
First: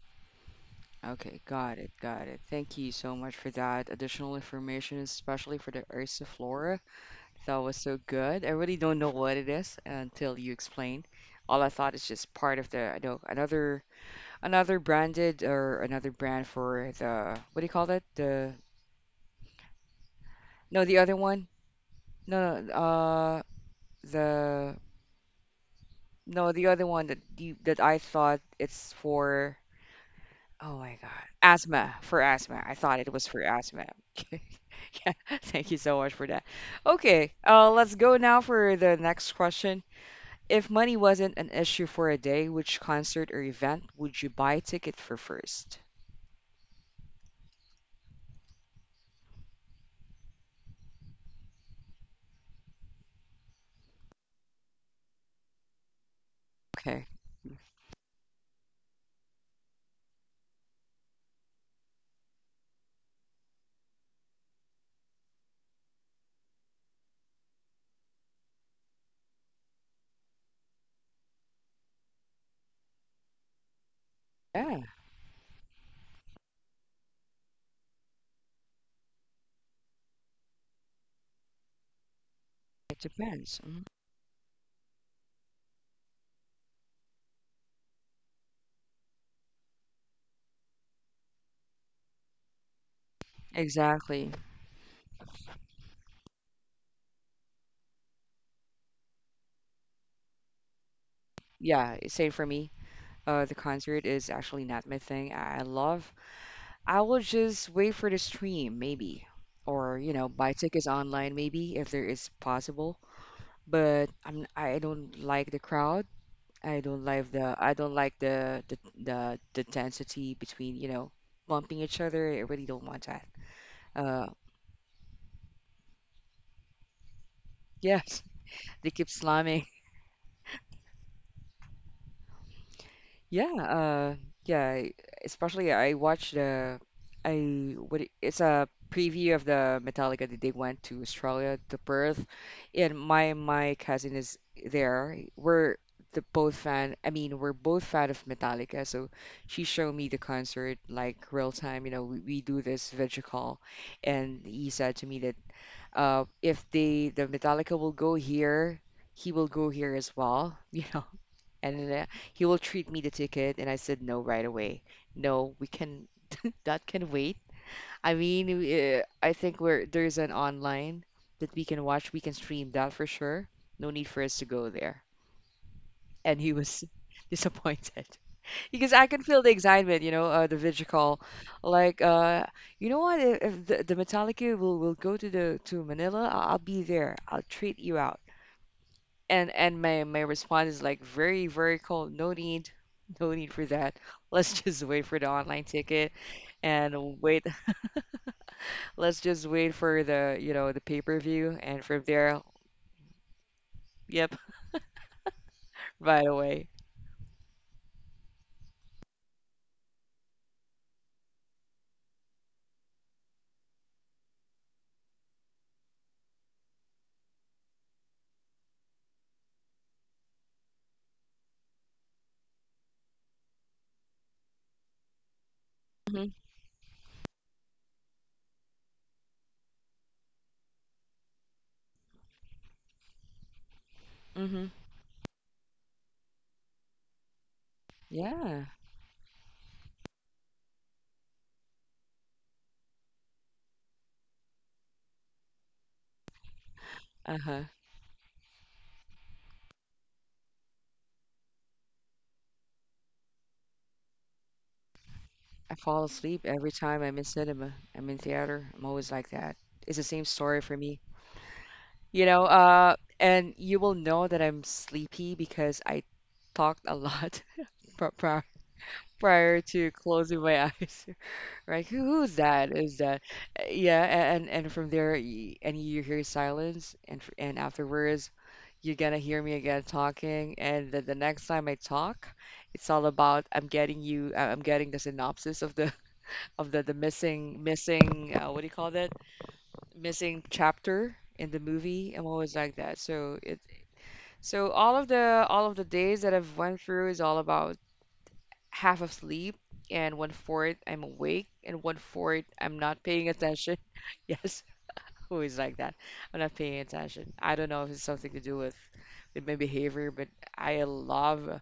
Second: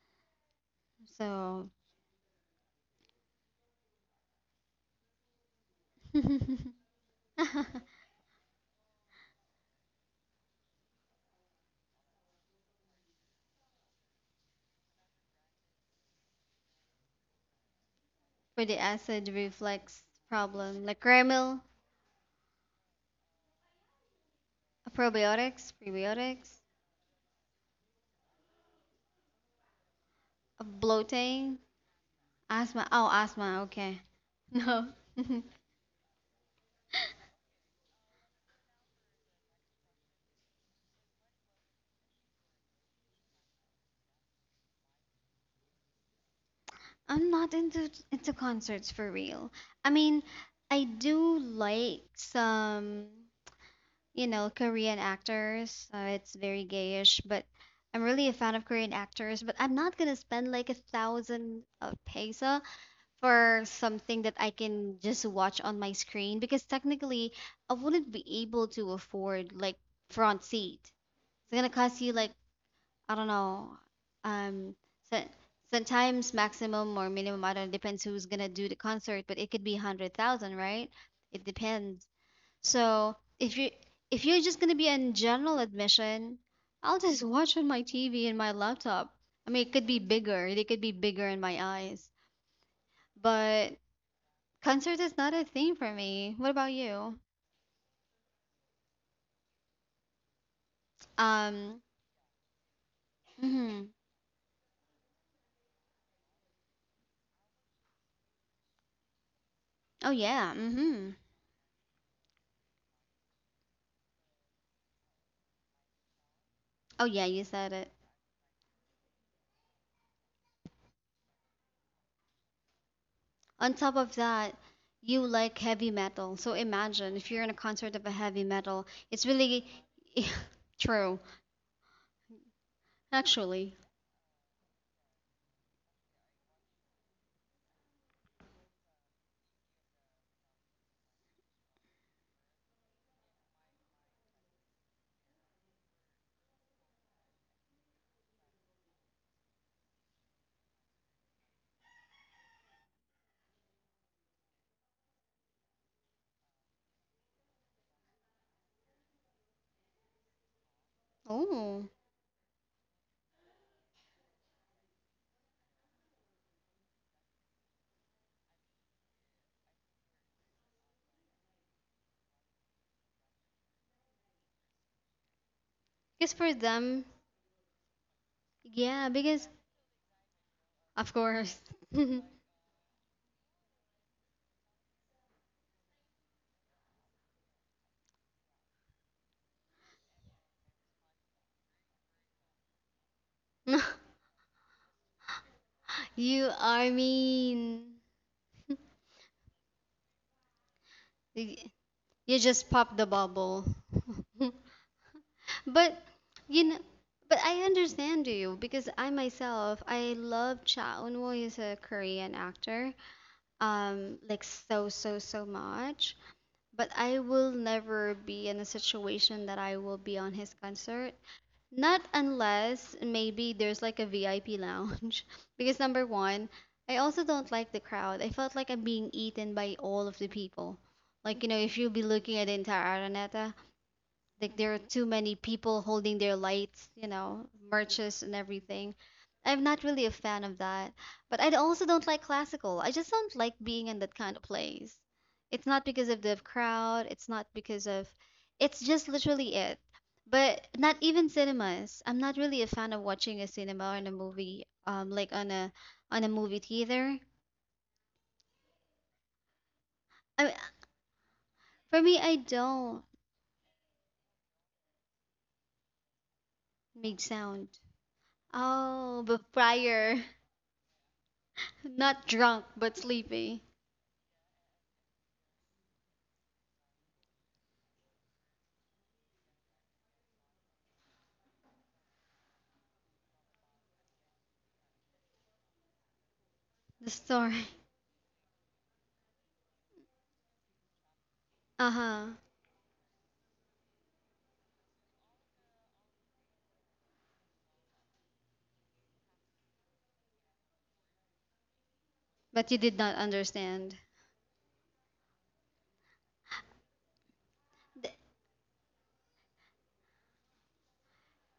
Okay, So got it, got it. Thank you so much for that additional information, especially for the for Ursiflora. That was so good. I really don't know what it is until you explain. All I thought is just part of the, I know, another another branded or another brand for the, what do you call that? The, the acid reflux problem, no, like the other one. caramel, No, no, the— probiotics, No, prebiotics, the other one that you, that I thought it's for, oh my God, bloating, asthma, for asthma. I asthma. thought Oh, it was for asthma. asthma. Okay. No. Yeah, thank you so much for that. Okay, let's go now for the next question. If money wasn't an issue for a day, which concert or event would you buy a ticket for first? I'm not into concerts for real. I mean, I do like some, you know, Korean actors. It's very Okay. gayish, but I'm really a fan of Korean actors. But I'm not gonna spend like a thousand peso for something that I can just watch on my screen, because technically I wouldn't be able to afford like front seat. It's gonna cost you like, I don't know. Um, Yeah, so, sometimes maximum or minimum, I don't know, depends who's gonna do the concert, but it could be 100,000, right? It depends. it So if depends. you Mhm. if you're just gonna be in general admission, I'll just watch on my TV and my laptop. I mean, it could be bigger. They could be bigger in my eyes, but Exactly. concert is not a thing for me. What about you? Um, Yeah, same for me. The mhm. concert is actually not my thing. I will just wait for the stream, maybe, or Oh you know, yeah, buy tickets mm-hmm. online, maybe if there is possible. But I'm I don't like the crowd. I Oh don't yeah, like you the I said don't like the density between you know bumping each other. I really don't want that. on top of Uh, that, you like heavy metal. So imagine if you're in a concert of a yes, heavy metal, they keep it's really slamming. true, Yeah, actually. Yeah, especially I watched the I what it- it's a preview of the Metallica that they went to Australia, to Perth, and my cousin is there. We're the both fan. I mean, we're both fan of Metallica, so she showed me the concert like real time. You know, we do this video call, and he said to me that if they the Metallica will go here, he will go here as well. You know, and Oh, he will treat me the ticket, and I said no right away. No, we can that can wait. I mean, I think we're there's an online that we can watch, we can stream that for sure. No need for us to go there. because And he for was them, disappointed because I yeah, can feel the because excitement, you know, the video of call, course, like you know what if the, the Metallica will go to the to Manila, I- I'll be there, I'll treat you out. And my response is like very very cold. No need, no need for that. Let's just wait for the online ticket you are and wait. mean. Let's just wait for the you know the pay per view, Y- and from there, You just pop the bubble. yep, But right away. you know, but I understand you because I myself, I love Cha Eun-woo. He's a Korean actor. Like so, so, so much. But I will never be in a situation that I will be on his concert. Not unless maybe there's like a VIP lounge. Because number Mhm, one, I also don't like the crowd. I felt like I'm being eaten by all of the people. Like, you know, if you'll be looking at the entire Araneta, like mhm. there are too many people holding their lights, you know, merches and Yeah. everything. I'm not really a fan of that. But I also don't like classical. I just don't like being in that kind of place. It's not because of the crowd, it's Uh not huh. because of, it's just literally it. But not even cinemas. I'm not really a fan of watching a cinema or in a movie, like I fall on a asleep movie every time I'm theater. in cinema. I'm in theater. I'm always like that. It's the same I, story for me. for me, You I know, don't and you will know that I'm sleepy because I talked a make lot. sound. Pro- pro- Oh, but Prior to prior. closing my eyes. Right? Who, Not who's drunk, that? Is but that? Sleepy. Yeah, and from there, and you hear silence, and and afterwards, you're gonna hear me again talking, and the next time I talk, it's all about I'm getting you, I'm getting the synopsis of the of the The missing story. missing uh, what do you call that? Missing chapter in the Uh movie. I'm huh. always like that. So it so all of the days that I've went through is all about half of sleep and one fourth I'm awake and one fourth But I'm you did not not paying attention. understand. Yes, always like that. I'm not paying attention. I don't know if it's The something to do with my behavior, but I love.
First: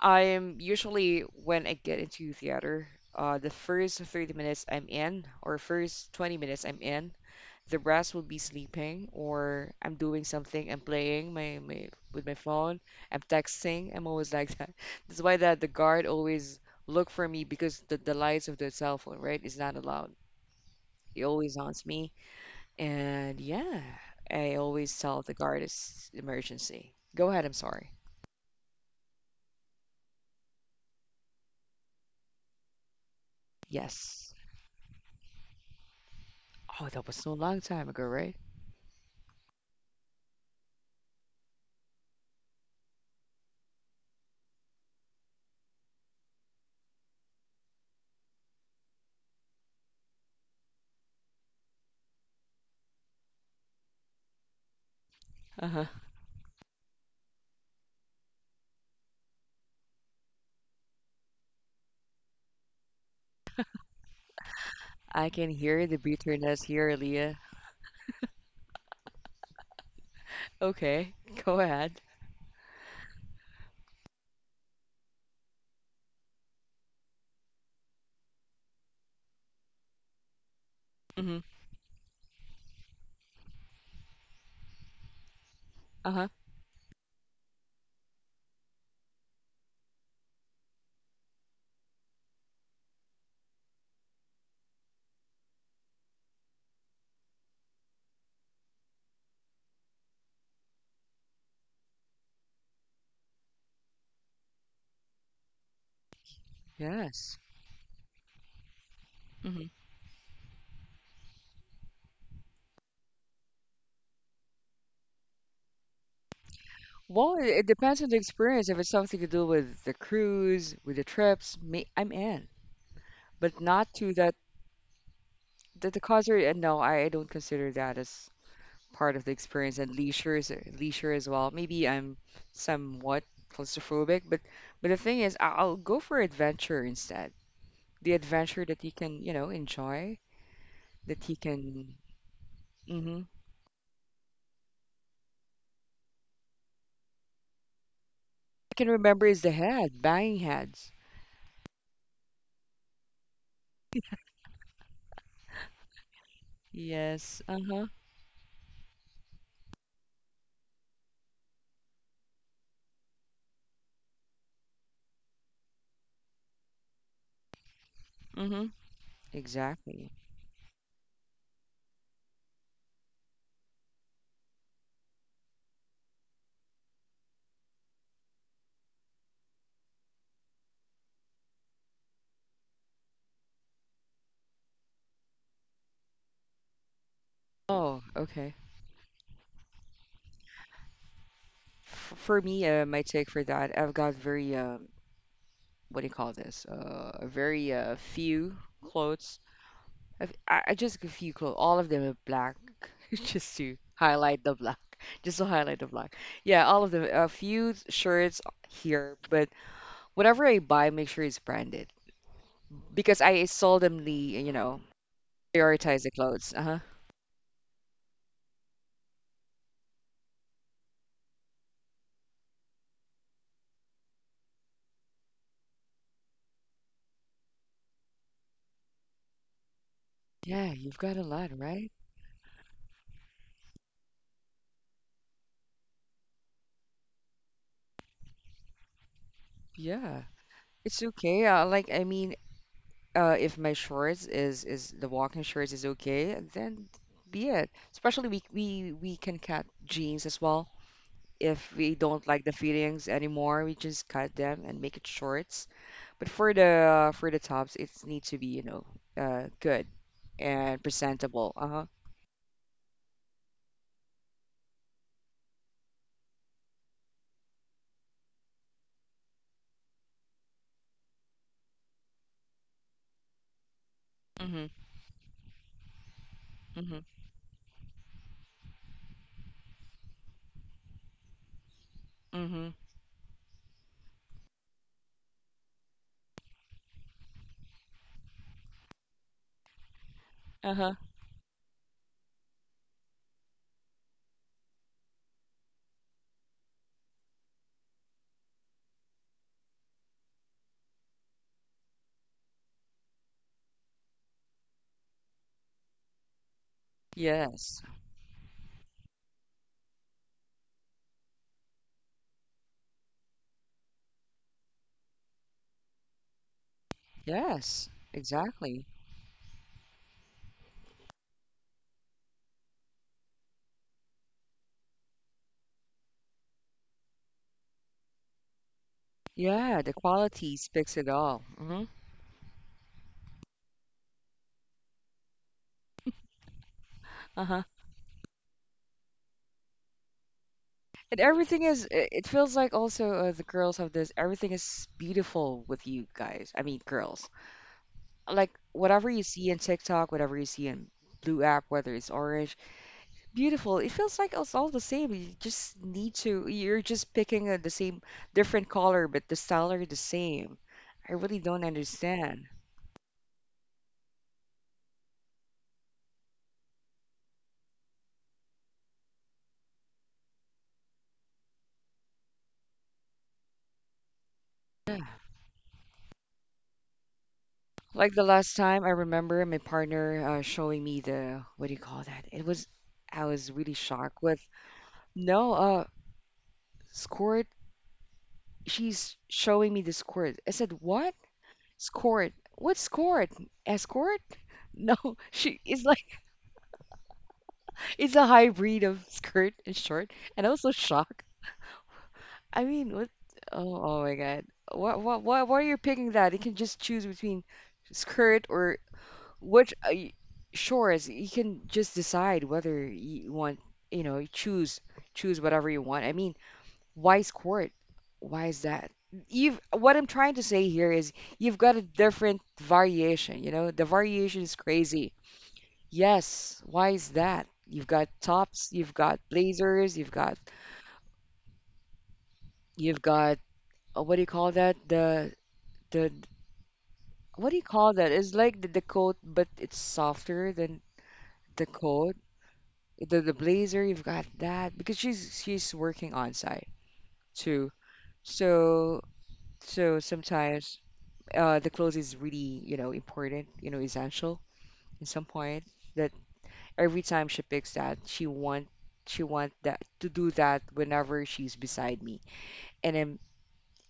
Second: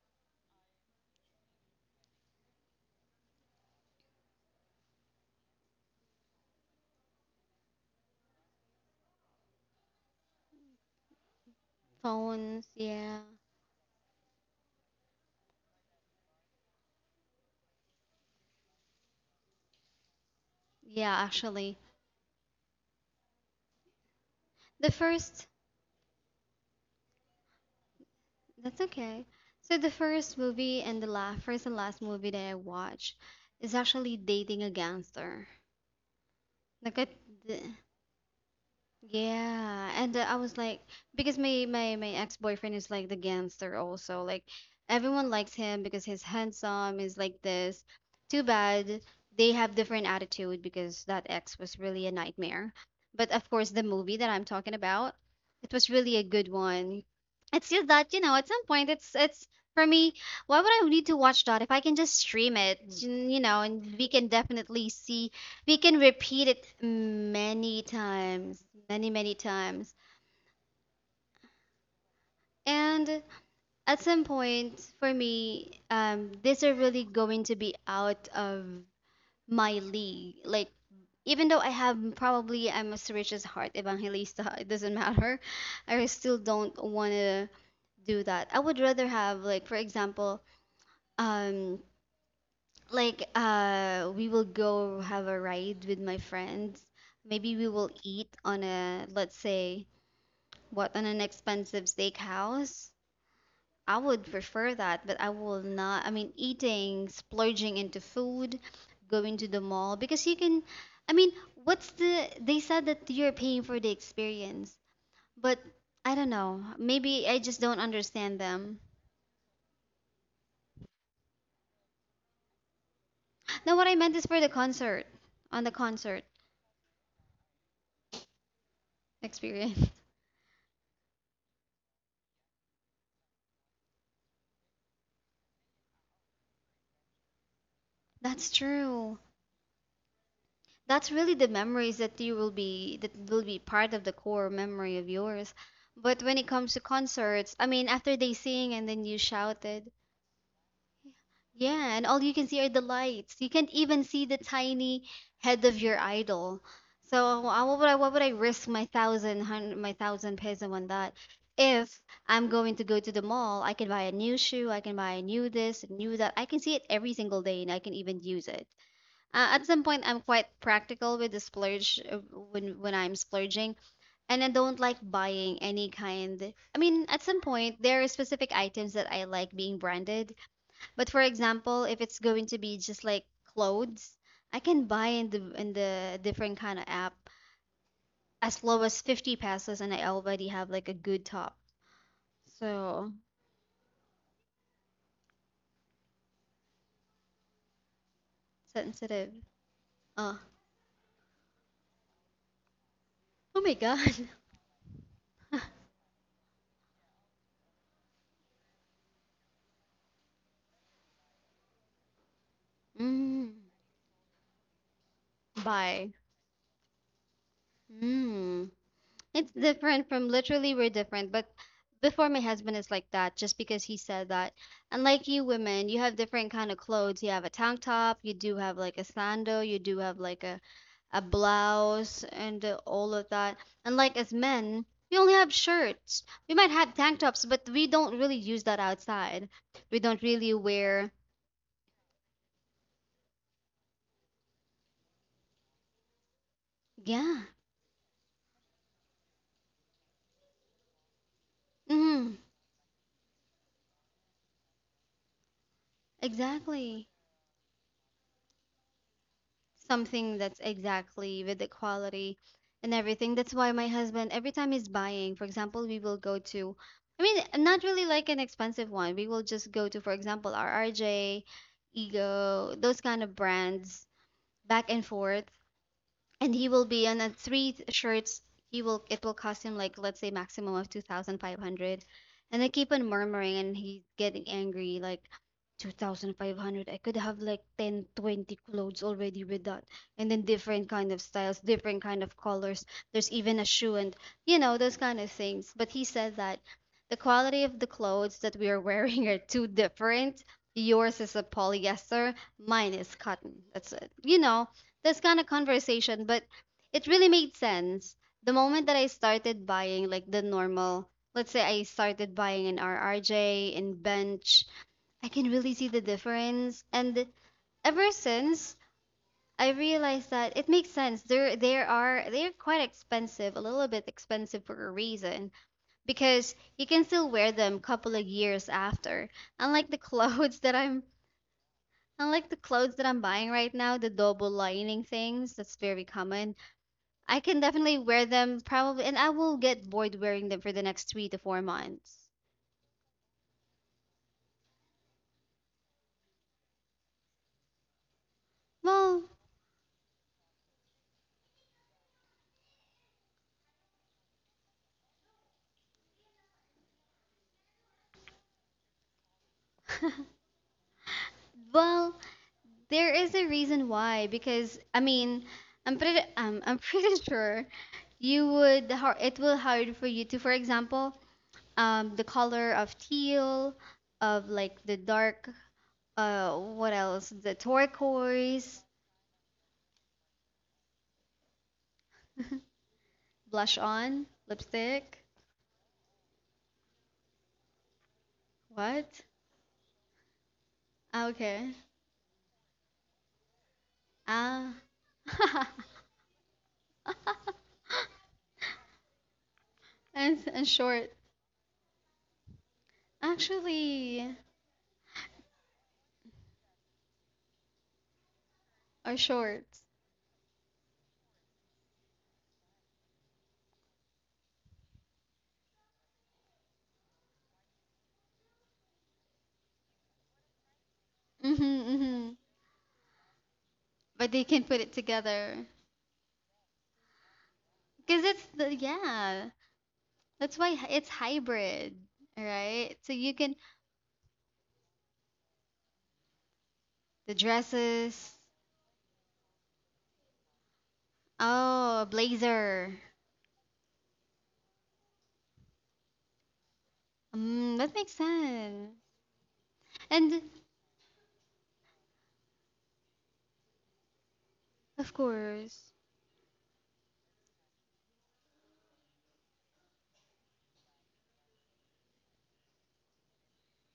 I am usually when I get into theater, the first 30 minutes I'm in or first 20 minutes I'm in, the rest will be sleeping or I'm doing something. I'm playing my, my with my phones, phone. I'm yeah. texting. I'm always like that. That's why the guard always look for me because the lights of the cell phone, right, is not allowed. Yeah, It always actually, haunts me. And yeah, I the always tell the first. guard it's emergency. Go ahead. I'm sorry. That's okay. So the first movie and the last, first and last movie that I watched is actually Yes. Dating a Gangster. Oh, Look that at was so the, long time ago, right? yeah, and I was like, because my ex-boyfriend is like the gangster also. Like everyone likes him because he's handsome, he's like this. Too bad they have different attitude because that ex was really a nightmare. But of course, the movie that I'm talking about, it Uh-huh. was really a good one. It's just that, you know, at some point it's for me, why would I need to watch that if I can just stream it, mm, you know, and we can definitely see, I can we hear can the repeat bitterness it here, Leah. many times, many, many times. Okay, go ahead. And at some point, for me, these are really going to be out of my league. Like, Mm-hmm. even though I have probably I'm a rich heart evangelista, it doesn't matter. I Uh-huh. still don't want to do that. I would rather have like, for example, um, like we will go have a ride with my friends. Maybe we will eat on a, let's say, what, on an expensive steakhouse? I would prefer that, but I will not. I mean, eating, Yes. splurging into food, going to Mm-hmm. the mall because you can. I mean, what's the? They said that you're paying for the experience, but I don't know. Maybe Well, I it, just it don't depends on the understand experience. If them. it's something to do with the cruise, with the trips, me, I'm in. But No, what not I to meant is that, for the concert, on the that the concert concert. And no, I don't consider that as part of the experience. And experience. leisure is leisure as well. Maybe I'm somewhat claustrophobic, but the thing is, I- I'll go for adventure instead. The That's adventure that you true. can, you know, enjoy, That's that really you the can. memories that you will be, that Mm-hmm. will be part of the core memory of yours. But when it comes to concerts, I mean after they I sing can and then you remember is the shouted, head, banging heads. yeah, and all you can see are the lights. You can't even see the tiny head of your idol. Yes. So why- what Uh-huh. would I, what would I risk my thousand hundred, my thousand peso on that if I'm going to go to the mall? I can buy a new shoe, I can buy a new this, new that. I can see it every single day and I can even use Mm-hmm. it. At some point, Exactly. I'm quite practical with the splurge, when I'm splurging, and I don't like buying any kind. I mean, at some point, there are specific items that I like being branded. But for example, if it's going to be just like clothes, I can buy in the different kind of app Oh, okay. as low as 50 pesos, and I already have like a good top. F- for me, my So take for that, I've got very what do you call this? Very few sensitive. clothes. Uh, I just like a few clothes. All of them are black, just oh my to God. highlight the black. Just to highlight the black. Yeah, all of them. A few shirts here, but whatever I buy, make sure it's branded because I Mm, seldomly, you know, prioritize bye. the clothes. Uh huh. Mm. It's different, from literally we're different, but before my husband is like that just because he said that. Unlike you women, you have different kind of clothes. You have a tank top, you do have like a sandal, you do have like a, Yeah, you've got a a lot, right? blouse and all of that. Unlike as men, we only have shirts. We might have tank tops, but we don't really use that outside. We Yeah. don't really It's wear. okay. Like, I mean, if my shorts is the walking shorts is okay, then Yeah. be it. Especially we can cut jeans as well. If we don't Mm, like the fittings anymore, we just cut them and make it shorts. But exactly. For the tops, it needs to be, you know, good Something that's and exactly presentable. with the Uh-huh. quality and everything. That's why my husband, every time he's buying, for example, we will go to, I mean, not really like an expensive one. We will just go to, for example, RRJ, Ego, those kind of brands, Mhm. back and forth, and he will Mhm. be on a shirts. He will, it will cost him like, let's say, maximum of 2,500, and I Mhm. keep on murmuring and he's getting angry. Like, 2,500, I could have like 10, 20 clothes already with that, and then different Uh-huh. kind of styles, different kind of colors. There's even a shoe and, you know, those kind of things. But he said that the quality of the clothes that we are wearing are too different. Yours is a polyester, mine is cotton, that's it, you know, this kind of conversation. But it really made Yes. sense. The moment that I started buying like the normal, let's say I started buying an RRJ and Bench, I can really see the difference. And Yes. ever since, Exactly. I realized that it makes sense. There are, they're quite expensive, a little bit expensive for a reason. Because you can still wear them couple of years after. Yeah, Unlike the the clothes quality that speaks I'm, it all. Mhm. unlike the clothes that I'm buying right now, the double lining things, that's very common. I can Uh-huh. definitely wear them probably, and I will get bored wearing them for the next And three to four everything is, it months. feels like also the girls have this, everything is beautiful with you guys. I mean, girls. Like, whatever Well, you see in TikTok, whatever you see in Blue app, whether it's orange, beautiful. It feels like it's all the same. You just need to, you're just picking the same, different color, but the style are the same. I really don't well, understand. there is a reason why, because I mean, I'm pretty sure you would har- it will hard for you to, for example, the color of teal, of like the Yeah. dark, what else? The Like the last turquoise, time I remember my partner showing me the, what do you call that? It was, I was really blush shocked on with, lipstick. no, squirt, she's What? showing me the squirt. I said, "What Ah, okay. squirt? What squirt? Escort?" Ah, No, she is like it's a hybrid of skirt and short, and I was and so short. shocked. I mean, what? Oh, oh my Actually, God! What? What? What? Why are you picking that? You can just choose between skirt or are short. which shorts. You can just decide whether you want, you know, choose choose whatever you want. I mean, why is court? Why is that? You've What I'm trying to say here is you've Mhm, got a mhm. different variation, you know? The But they variation is can put it crazy. together. Yes, why is that? You've got Because it's tops, the, you've got yeah. blazers, you've got That's why h- it's hybrid, right? you've So you got can, what do you call that? The the What do you call that? It's dresses. like the coat, but it's softer than the Oh, a coat. blazer. The blazer, you've got that because she's working on site too. Mm, that makes sense. So so And sometimes. The clothes is really, important, essential in of some point. course. That every time she picks that, she want that to do that whenever she's beside me, and I'm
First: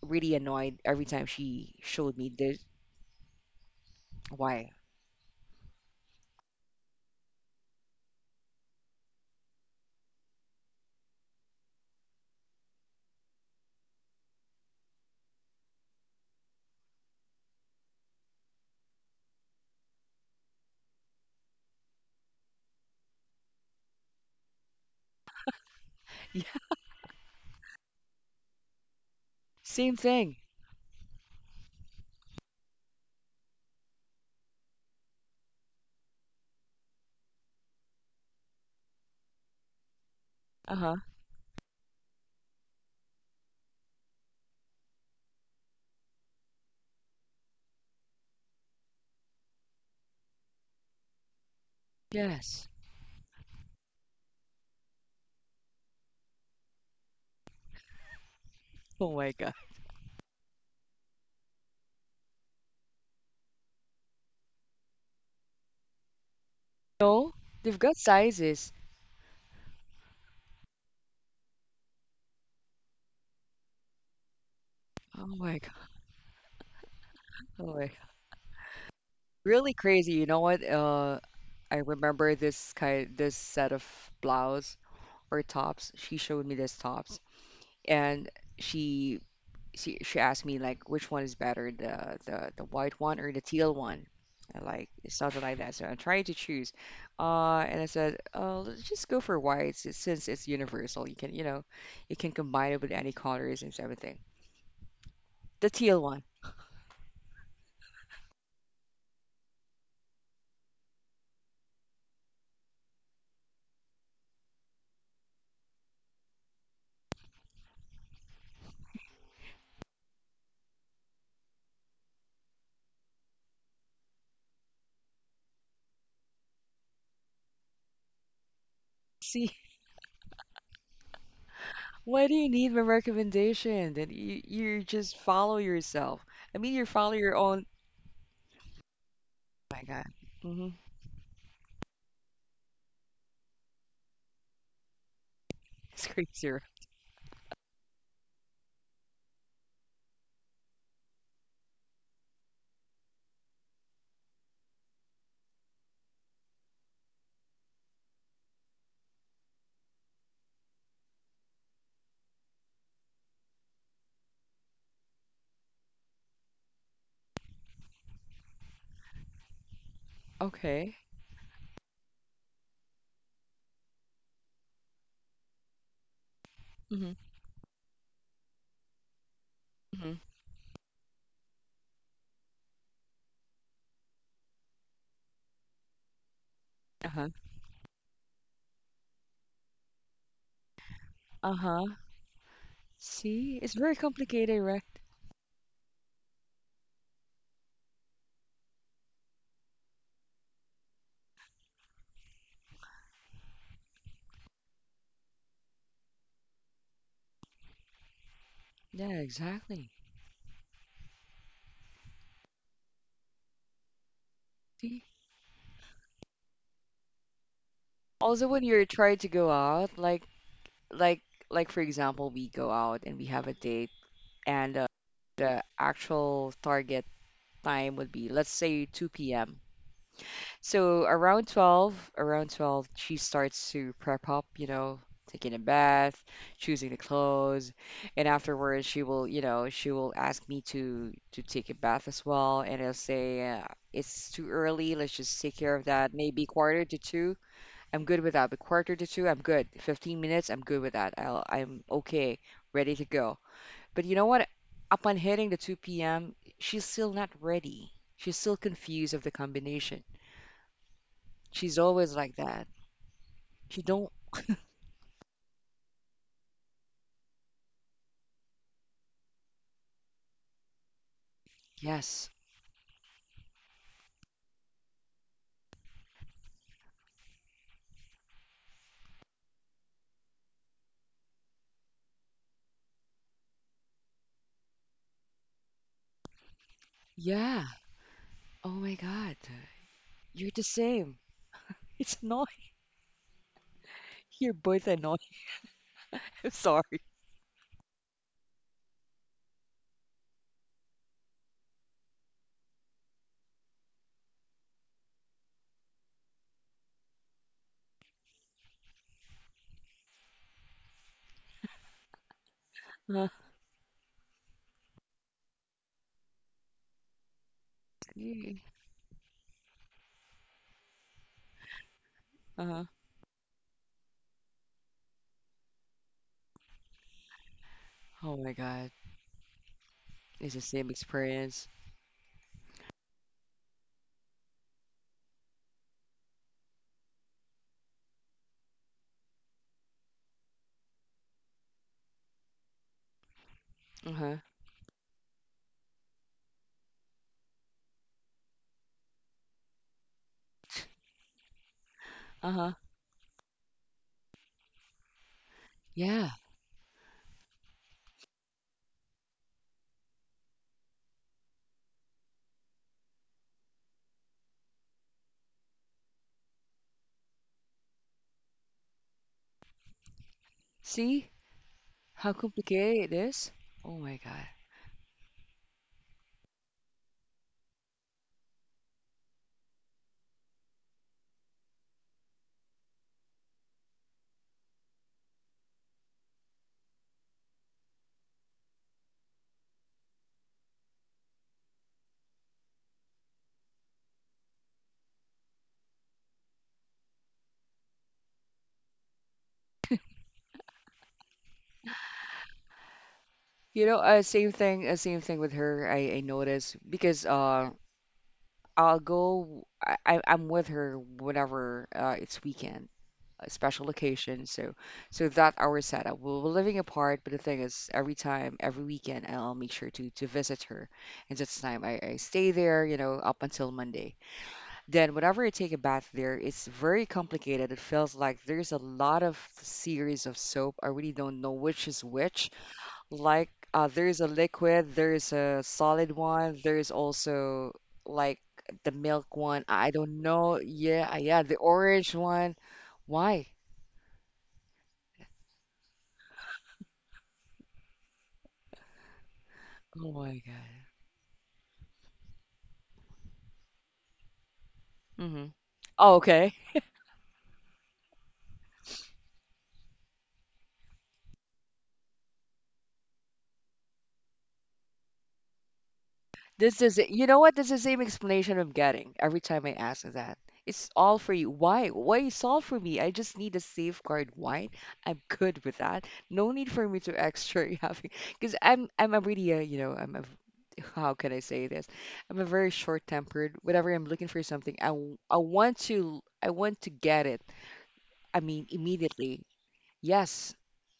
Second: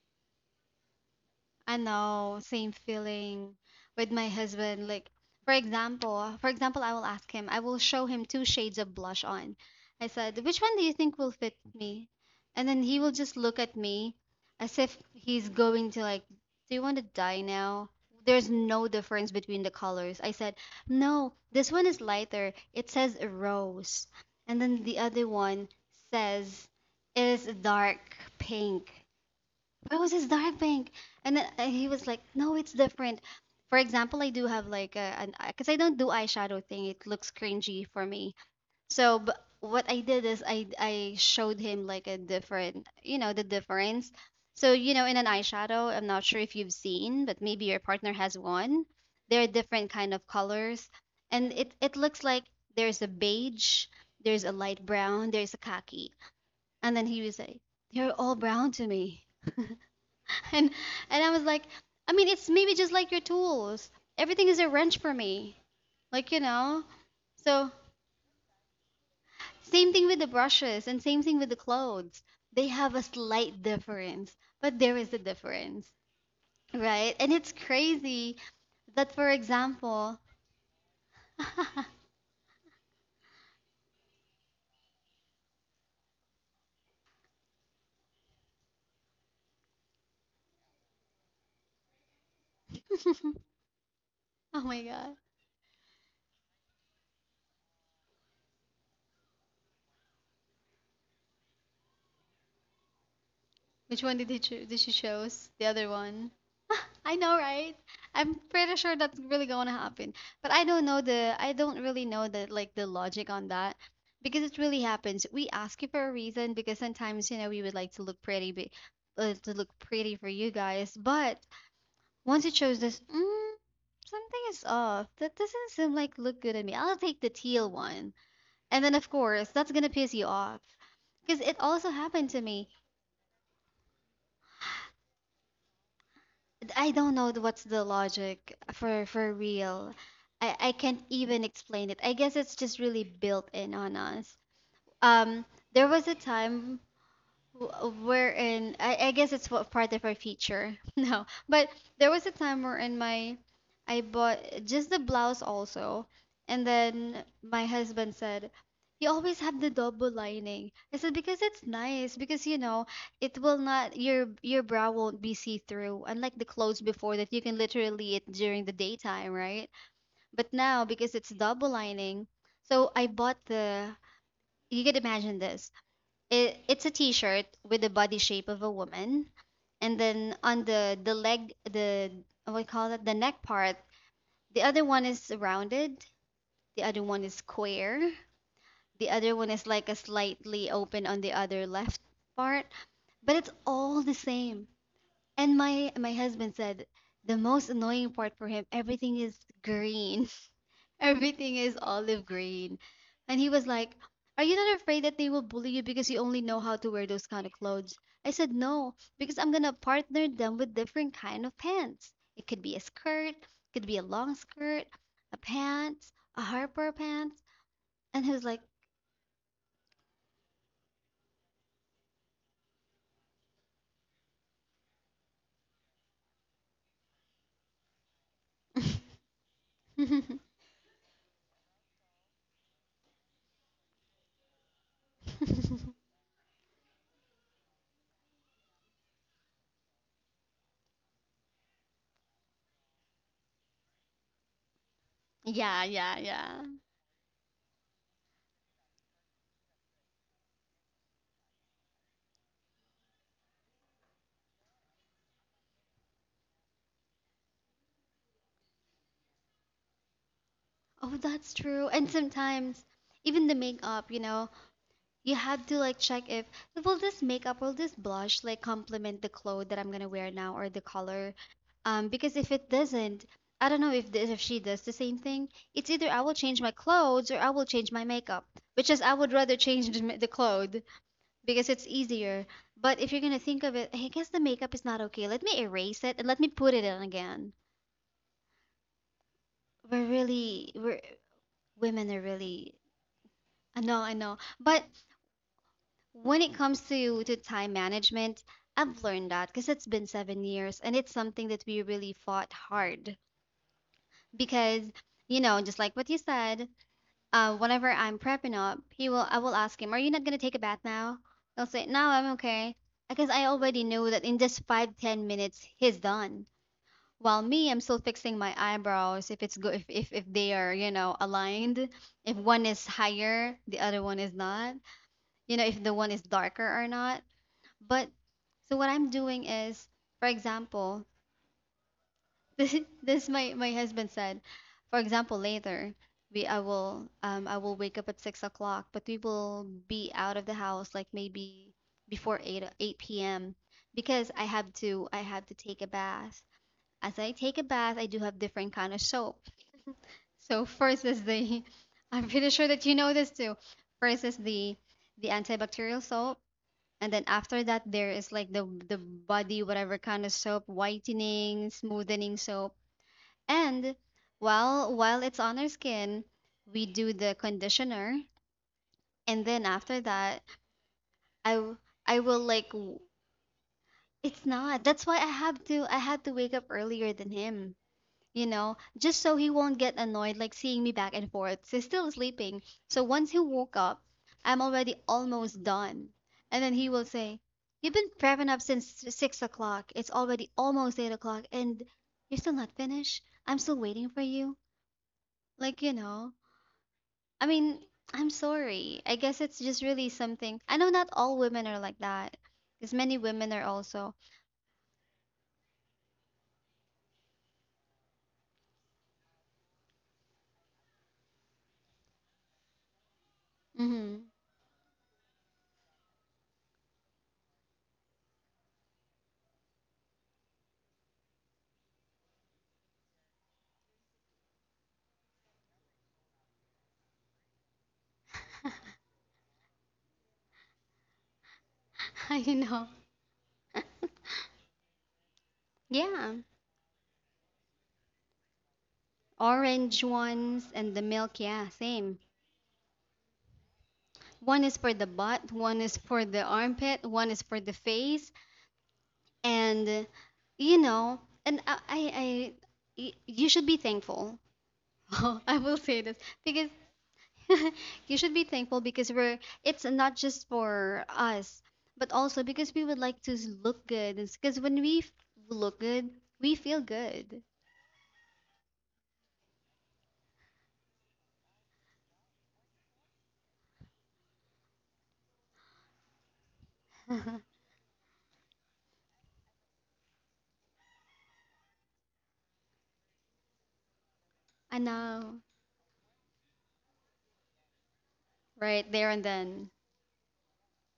really annoyed every time I she showed me know, this. same feeling with my Why? husband. Like, for example, I will ask him, I will show him two shades of blush on. I said, which one do you think will fit me? And then he will just look at me as if he's going to like, do you want to die now? There's no difference between the colors. I said, no, this one is lighter. It says rose. And then the other one says, Yeah, is dark pink. same I was, his thing. dark pink? And then he was like, "No, it's different." For example, I do have like a, an, because I don't do eyeshadow thing; it looks cringy for me. So, but what I did is I Uh huh. I showed him like a different, you know, the difference. So, you know, in an eyeshadow, I'm not sure if you've seen, but maybe your partner has one. There are different kind of colors, and it looks like Yes. there's a beige, there's a light brown, there's a khaki, and then he was like, "They're all brown to Oh me." my God. And and I was like, I mean, it's maybe just like your tools. Everything is a wrench for me. Like, you know. No, So, they've got sizes. same thing with the brushes and same thing with the clothes. They have a slight difference, but there is a Oh my God. difference, right? And it's Oh my God. crazy that, for Really crazy. example, You know what? I remember this kind, this set of blouse or tops. She showed me this tops. And she she asked me like which one is better, the white one or the teal one. oh And, my like, it's god. something like that, so I'm trying to choose. And I said, oh, let's just go for white, since it's universal, you can, you can combine it with any colors and Which everything. one did he cho-, did she chose? The The other teal one. one. I know, right? I'm pretty sure that's really gonna happen. But I don't know the, I don't really know the like the logic on that, because it really happens. We ask you for a reason because sometimes, you know, we would like to look pretty, but to look pretty for you guys, but once you chose this, mm, something is off. That doesn't seem like look good on me. I'll take the teal one. And then of See? course, that's gonna piss you off because it also Why happened do to you me. need my recommendation that you just follow yourself? I mean, you I follow don't know your own. what's the logic for Oh my real. God. I Mm-hmm. I can't even explain it. I guess it's just really built in on us. Um, there It's was a crazy. time w- wherein I guess it's what part of our future. No, but there was a time where in my, I bought just the blouse also, and then my husband said, "You always have the double lining." I said because it's nice because you know it will not, your your brow won't be see through, unlike the clothes before that you can literally it during the daytime, right? But now Okay. because it's double lining, so I bought the. You can imagine this. It, it's a Mm-hmm. t-shirt with the body shape of a woman, and Mm-hmm. then on the leg, the, what do you call it, the neck part. The other one is rounded. The other one Uh-huh. is square. The other one is like a slightly open on the other Uh-huh. left part, but it's See, it's very all the complicated, same. right? And my husband said the most annoying part for him, everything is green. Everything is olive green. And he was like, "Are you not afraid that they will bully you because you only know how to wear those kind of clothes?" I said, "No, Yeah, because I'm gonna exactly. partner them with different kind of pants. It could be a skirt, could be a long skirt, See, a pants, a harper pants." And he also was when like, you're trying to go out, like, like, like for example, we go out and we have a date, and the actual target time would be, let's say, 2 p.m. So around 12, she starts to prep up, taking a bath, choosing the clothes, and afterwards she will ask me to take a bath as well, and I'll say, it's too early, let's just take care of Yeah, that. yeah, Maybe yeah. quarter to two, I'm good with that. But quarter to two, I'm good. 15 minutes, I'm good with that. I'm okay, ready to go. But you know what? Upon hitting the 2 p.m., she's still not ready. She's still confused of the combination. Oh, that's She's true. And always like that. sometimes even the She don't. makeup, you had to like check if will this blush like complement the clothes that I'm gonna wear now or the color. Yes. Because if it doesn't, I don't know if she does the same thing. It's either I will change my clothes or I will change my makeup, which is I would rather change the clothes because it's easier. But if you're gonna think of it, I guess the makeup is not okay. Let me erase it and let me put it on again. Yeah. Oh my God. We're You're the really we're same. women It's are annoying. really... I know I know, You're both but annoying. when I'm it comes sorry. to time management, I've learned that because it's been 7 years and it's something that we really fought hard because you know just like what you said, whenever I'm prepping up, he will I will ask him, "Are you not gonna take a bath now?" He'll say, "No, I'm okay," Uh, because I already know that in just 5-10 minutes he's done. While me, I'm still fixing yeah. my eyebrows if it's good if they are you know aligned, if one Uh-huh. is higher, the other one is not, you know if the one is darker or not, but Oh my so God. what I'm doing is, for It's the same example, experience. this this my husband said, for example, later we I will wake up at 6 o'clock, but we will be out of the house like maybe before eight p.m. because Uh-huh. I have to take a bath. As I take a bath, I do have different kind of soap. So first is the I'm pretty sure Uh-huh. that you know this too. First is the antibacterial Yeah. soap. And then after that, there is like the body, whatever kind of soap, whitening, smoothening soap. And while it's on our skin, we do the conditioner. And then after that, See I w- I how will like w- complicated it is? Oh my God. it's not. That's why I had to wake up earlier than him, you know, just so he won't get annoyed like seeing me back and forth. So he's still sleeping. So once he woke up, I'm already almost done. And then he will say, "You've been prepping up since 6 o'clock. It's already almost 8 o'clock and you're still not finished. I'm still waiting for you." Like, you know, I mean, I'm sorry. I guess it's just really something. I know not all women are like that because many women are You know, also. Same thing with her. I notice because I'll go. I'm with her whenever it's weekend. A special Mm-hmm. location. So, that our setup. We were living apart, but the thing is, every time, every weekend, I'll make sure to visit her. And so this time, I stay there, up until Monday. Then, whenever I take a bath there, it's very complicated. It feels like there's a lot of series of soap. I really don't know which is I which. know. Like, there's a liquid, there's a solid Yeah. one, there's also like the milk one. I Orange don't know. ones and the Yeah, yeah, milk, the yeah, orange same. one. Why? One is for the butt, one is for the armpit, one is for the face, and Oh my you God. know, and I, I, I you should be thankful. Hmm. I will say Oh, this okay. because you should be thankful because we're it's not just for us, but also because we would like to look good. Because when we look good, we This feel is, you know good. what? This is the same explanation I'm getting every time I ask that. It's all for you. Why? Why it's all for me? I just need a safeguard wine. I'm good with that. No need for me to extra having, because I'm a really I'm a, how can I say this? I'm a very short-tempered. Whenever I'm looking for something, I I know, want to I want to get it. I mean right there and immediately. then. Yes,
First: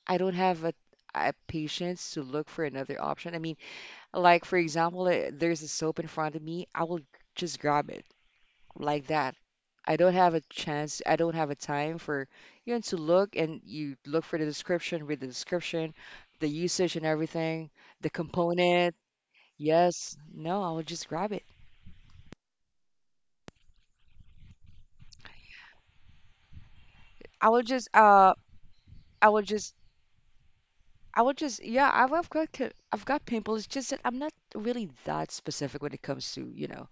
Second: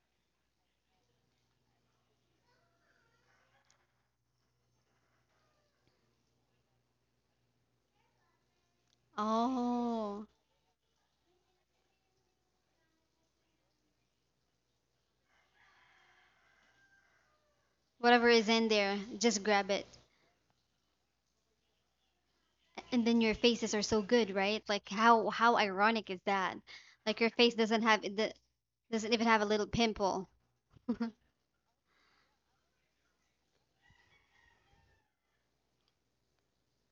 I don't have a patience to look for another option. I mean. Like, for example, there's a soap in front of me, I will just grab it like that. I don't Oh. have a chance, I don't have a time for, to look, and you look for the description, read the description, the usage and everything, the Whatever is in component. there, just grab it. Yes, no, I will just grab it. And then your faces are so good, right? Like how ironic is that? Like your I face will doesn't just, have it d- uh, doesn't even I will have a little just, pimple. I will just, yeah, I've got, I've got pimples. It's just that I'm not really that specific when it comes to,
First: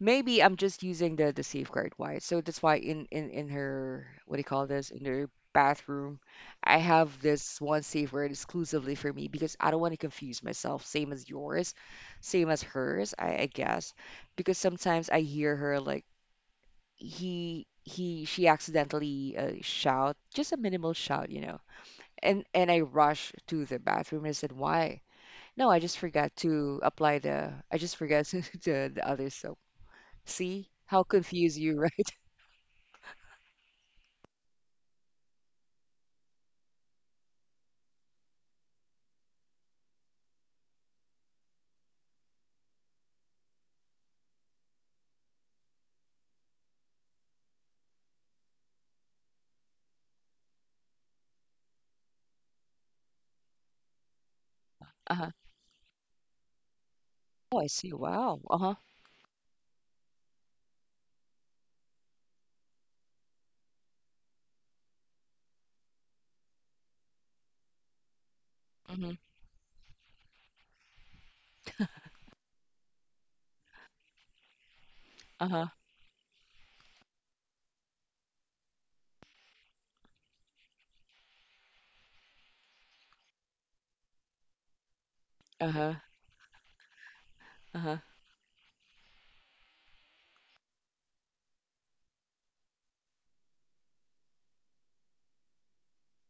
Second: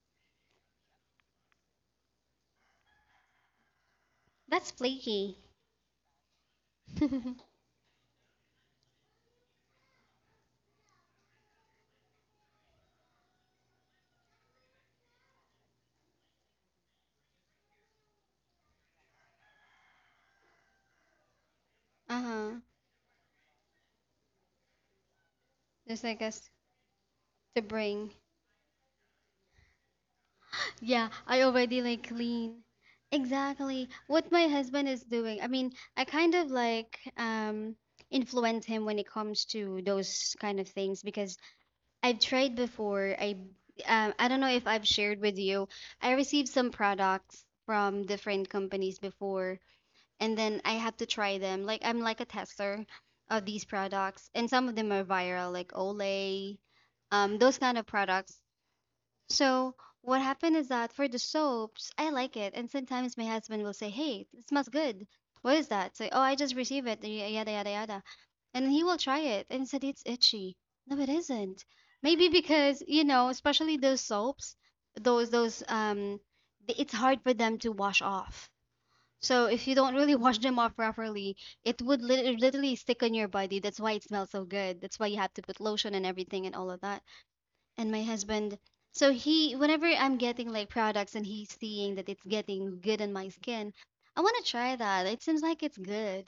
maybe I'm just using the safeguard wire. So that's why in her, what do you call That's this, in her flaky. bathroom, I have this one safeguard exclusively for me because I don't want to confuse myself. Same as yours, same as hers, I guess. Because sometimes I hear her, like, he she accidentally shout just a minimal shout, And Uh-huh. and I rush to the bathroom and I said, why? No, I just Just like forgot us to apply the to I just bring. forgot to, the other soap. See how Yeah, I confused you, already right? like clean. Exactly. What my husband is doing. I mean, I kind of like influence him when it comes to those kind of things because I've tried before. I don't know if I've shared with you. I received some products from different companies before, and then I have to try them. Like I'm like a tester of these products, and some of them are Uh-huh. viral, like Olay, those Oh, I kind of see. products. Wow. Uh-huh. So what happened is that for the soaps, I like it, and sometimes my husband will say, "Hey, it smells good. What is that?" Say, "Oh, I just received it." Yada yada yada, and he will Mm-hmm. try it and said it's itchy. No, it isn't. Maybe because, you know, especially those soaps, those those Uh-huh. um it's hard for them to wash off. So if you don't really wash them off properly, it would literally stick on your body. That's why it smells so good. That's why you have to put Uh-huh. lotion and everything and all of that. And Uh-huh. my husband, so he whenever I'm getting like products and he's seeing that it's getting good on my skin, "I want to try that. It seems like it's good."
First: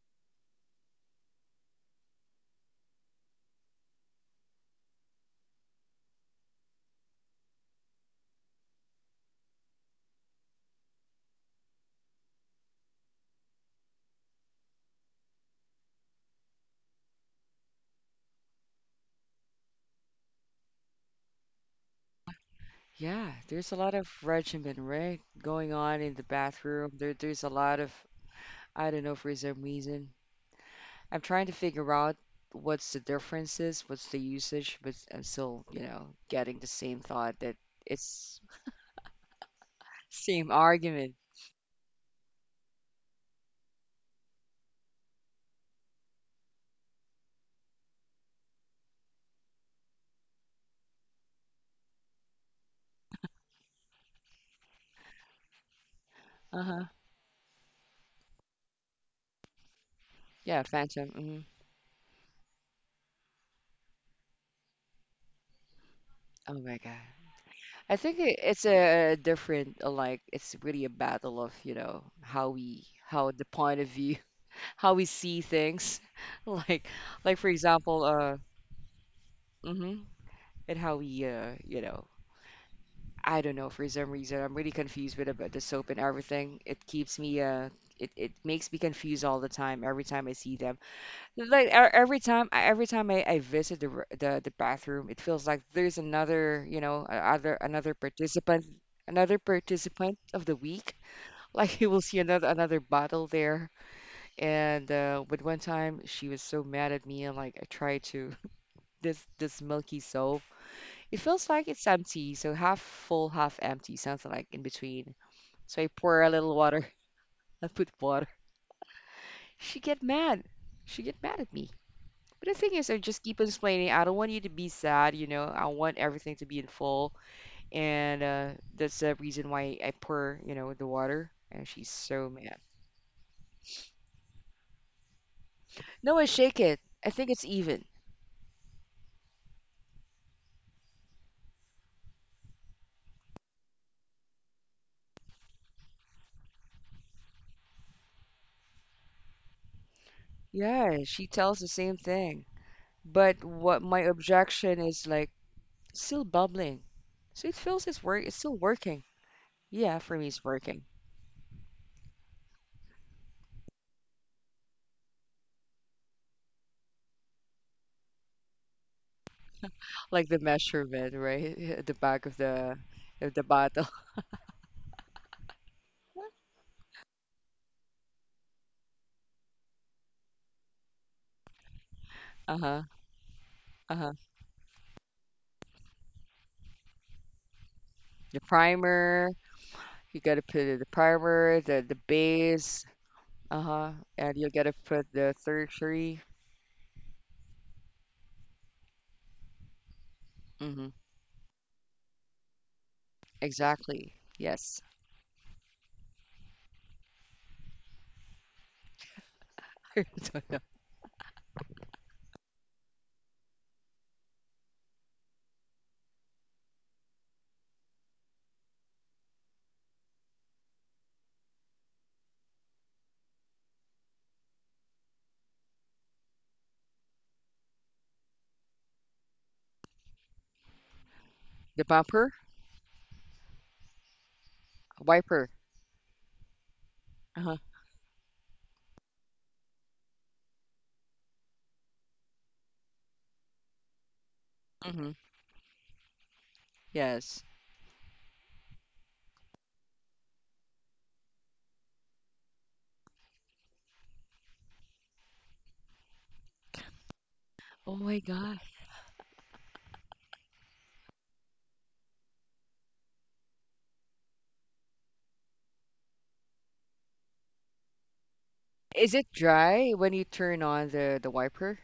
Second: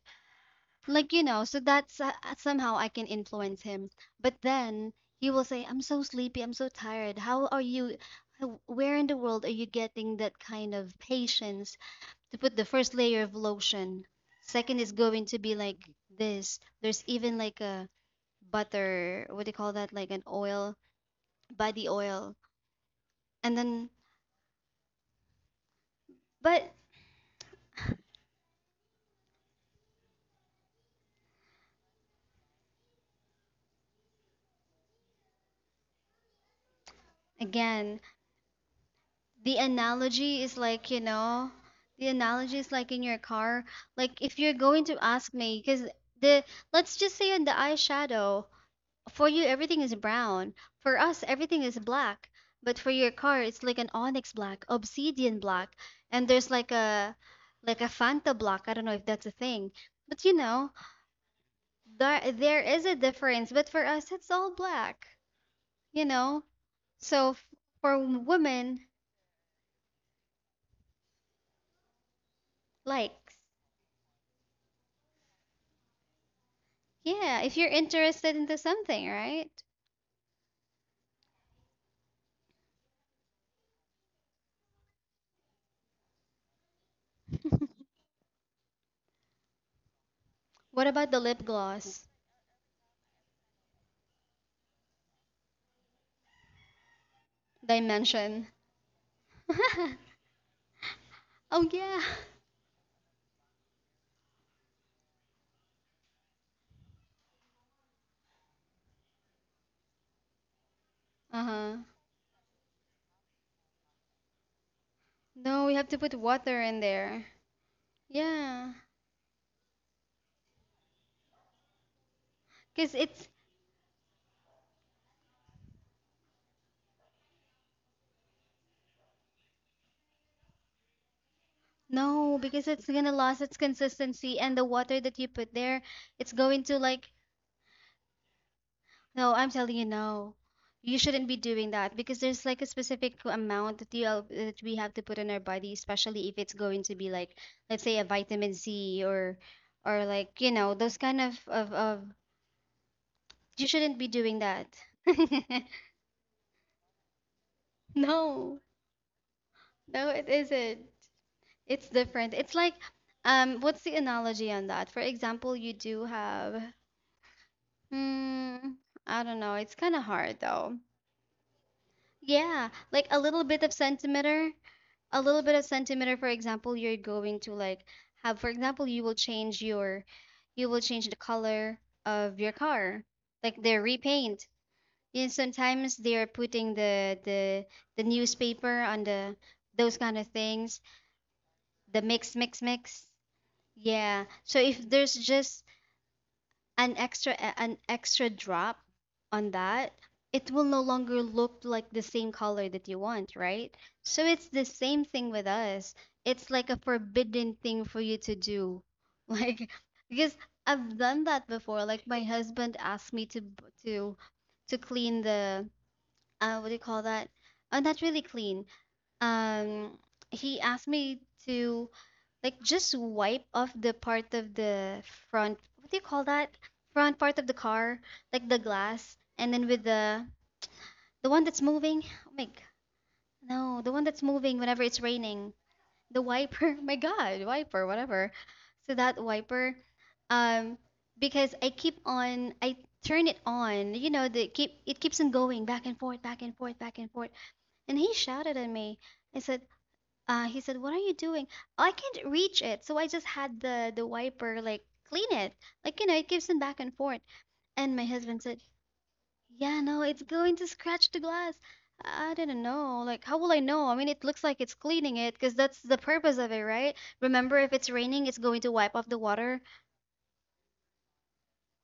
Like, you know, so that's somehow I can influence him. But then he will say, "I'm so sleepy, I'm so tired. How are you?" Where in the world are you getting that kind of patience to put the first layer of lotion? Second is going to be like this. There's even like a butter, what do you call that? Like an oil, body oil. Yeah, And there's a then, lot of regimen, right? Going on in the but bathroom. There's a lot of, I don't know, for some reason. I'm trying to figure out what's the differences, what's the usage, but I'm still, getting the same thought that again, it's the analogy same is like you argument. know the analogy is like in your car, like, if you're going to ask me, because the let's just say, on the eyeshadow, for you everything is brown, for us everything is black, but for your car it's like an onyx black, obsidian black, and there's like Uh-huh. a like a fanta black, I don't know if that's a thing, but you Yeah, know, phantom. Hmm. there is a difference, but for us it's all black, you know, Oh my God. so for I think it's women a different, like it's really a battle of, how we, how likes. the point of view, how we see things. Like, Yeah, for if you're example, interested into something, right? hmm, and how we, I don't know, for some reason, I'm really confused with about the soap and everything. It keeps me, it makes me confused all the time every time I see them. What about the lip Like gloss every time, every time I visit the, the bathroom, it feels like there's another, a- other dimension? Another participant of the week. Oh Like you will yeah. see another bottle there. And but one time she was so mad at me, and like I tried to this milky soap. It feels like Uh-huh. it's empty, so half full, half empty, something like in between. No, we So have I to put pour a little water in water. there. I put water. Yeah. She get mad. She get mad at me. But the thing is, Cuz I just it's keep explaining. I don't want you to be sad, I want everything to be in full, and that's the reason why I pour, the water. And she's so No, mad. because it's going to lose its consistency and the water that you put there, No, I it's going shake to it. like... I think it's even. No, I'm telling you, no. You shouldn't be doing that because there's like a specific amount that you that we have to put in our body, especially if it's going to be like, let's say, a vitamin C, or like, those Yeah, kind she of tells the of, same of thing. But you what shouldn't my be doing that. objection is like still bubbling, so it feels it's work. It's still No, working. Yeah, no, for it me, it's isn't. working. It's different. It's like, what's the analogy on that? For example, you do have, Hmm. I don't know. It's kind of Like hard the though. measurement, right? At the back Yeah, like a of little the bit of bottle. centimeter. A little bit of centimeter, for example, you're going to like have, for example, you will change the color of your Uh-huh. car, like they Uh-huh. repaint, and sometimes they are putting the The newspaper on primer, the those kind You of gotta put things, in the primer, the the mix, mix, base, mix, uh-huh, yeah, and you so gotta if put there's the just tertiary. an extra an extra drop on that, it will no Mm-hmm. longer look like the same color that you want, right? Exactly. So it's the Yes. same thing with us. It's like a forbidden thing for you to do. Like, I because don't know. I've done that before. Like my husband asked me to to clean the what do you call that? Not really clean. Um he asked me to, like, just wipe off the part of the front, what do you call that, front part of the car, like the glass, and then with the one that's The moving, oh bumper, my god, no, the one that's moving whenever it's wiper. raining, the wiper. My god, Uh-huh. wiper, whatever. So that wiper, um because I turn it on, you know, the keep, it Mm-hmm. keeps on going back and forth, back and forth, back and forth, Yes. and he shouted at me. I said uh, he said, "What are you doing?" "Oh, I can't reach it." So I just had the wiper like clean it. Like, you know, it gives them back and forth. Oh And my my husband said, God. "Yeah, no, it's going to scratch the glass." I didn't know. Like, how will I know? I mean, it looks like it's cleaning it because that's the purpose of it, right? Remember, if it's raining, it's going to wipe off Is the it water. dry when you turn on the wiper?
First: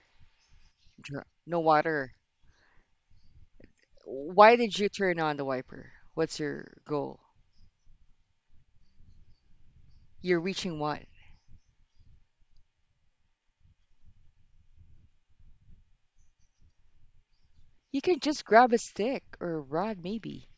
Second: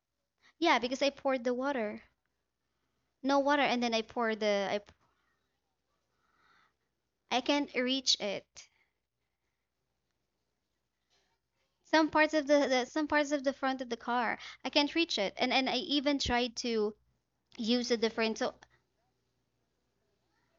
Yeah, because I Dry. poured the No water. water. No water, and then I poured Why the did you turn on the wiper? What's your goal? I can't reach it. You're reaching what? Some parts of the some parts of the front of the car, I can't reach it. And I even tried to use a You can different just so. grab a stick or a rod, maybe.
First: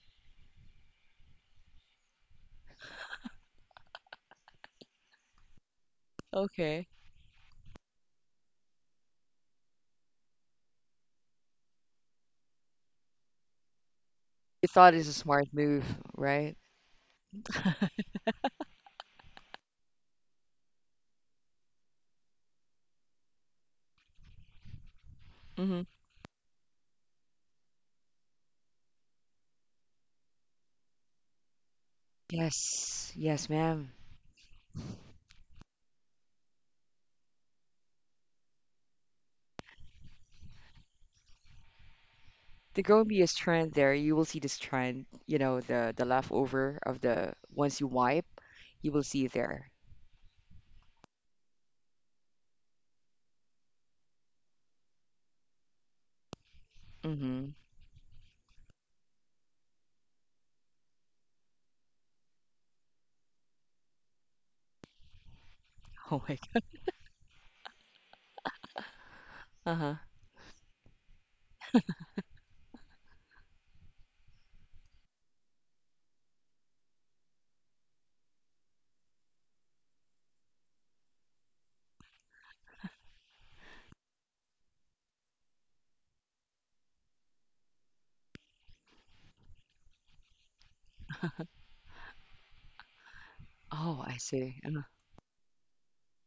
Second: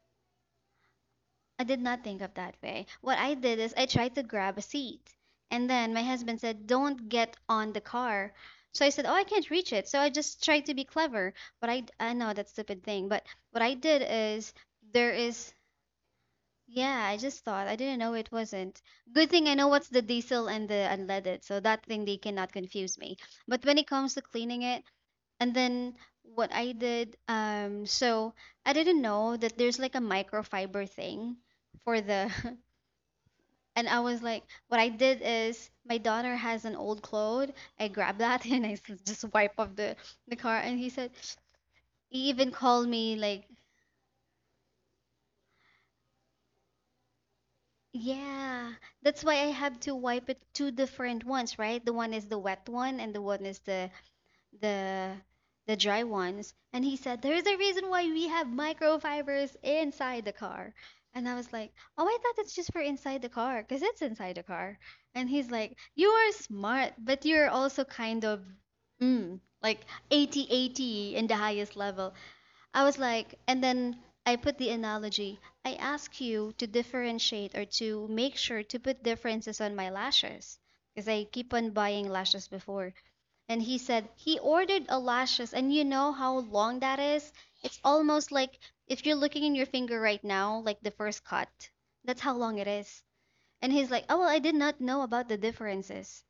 I did not think of that way. What I did is I tried to grab a seat, and then my husband said, Okay. "Don't get on the car." So I said, "Oh, I can't reach it." So I just tried to be clever, but I know that stupid thing. But what I did is You thought there it's a smart is, move, right? yeah, I just thought. I didn't know it wasn't. Good thing I know what's the diesel and the unleaded, so that thing they cannot confuse me. But when it comes to cleaning it, and then what I did, so I didn't know that there's like a microfiber thing for the, Yes, yes, and ma'am. I was like, what I did is my daughter has an old clothes. I grabbed that and I just wipe off the car. And he said, he even The called going me be a like, trend there. You will see this trend, the leftover of the once you wipe, yeah, you will that's see why I there. have to wipe it two different ones, right? The one is the wet one and the one is the the the dry ones. And he said there's Mm-hmm. a reason why we have microfibers inside the car. And I was like, oh, I thought it's just for inside the car because it's inside the car. And he's like, you Oh are my smart, but you're also kind of, God. like Uh-huh. 80 80 in the highest level. I was like, and then I put the analogy. I ask you to differentiate or to make sure to put differences on my lashes because I keep on buying lashes before. And he said he ordered eyelashes, and you know how long that is? It's almost like if you're looking in your finger right now, like the first cut. That's how long it is. And he's like, Oh, I "Oh, well, I did see. not Uh-huh. know about the differences."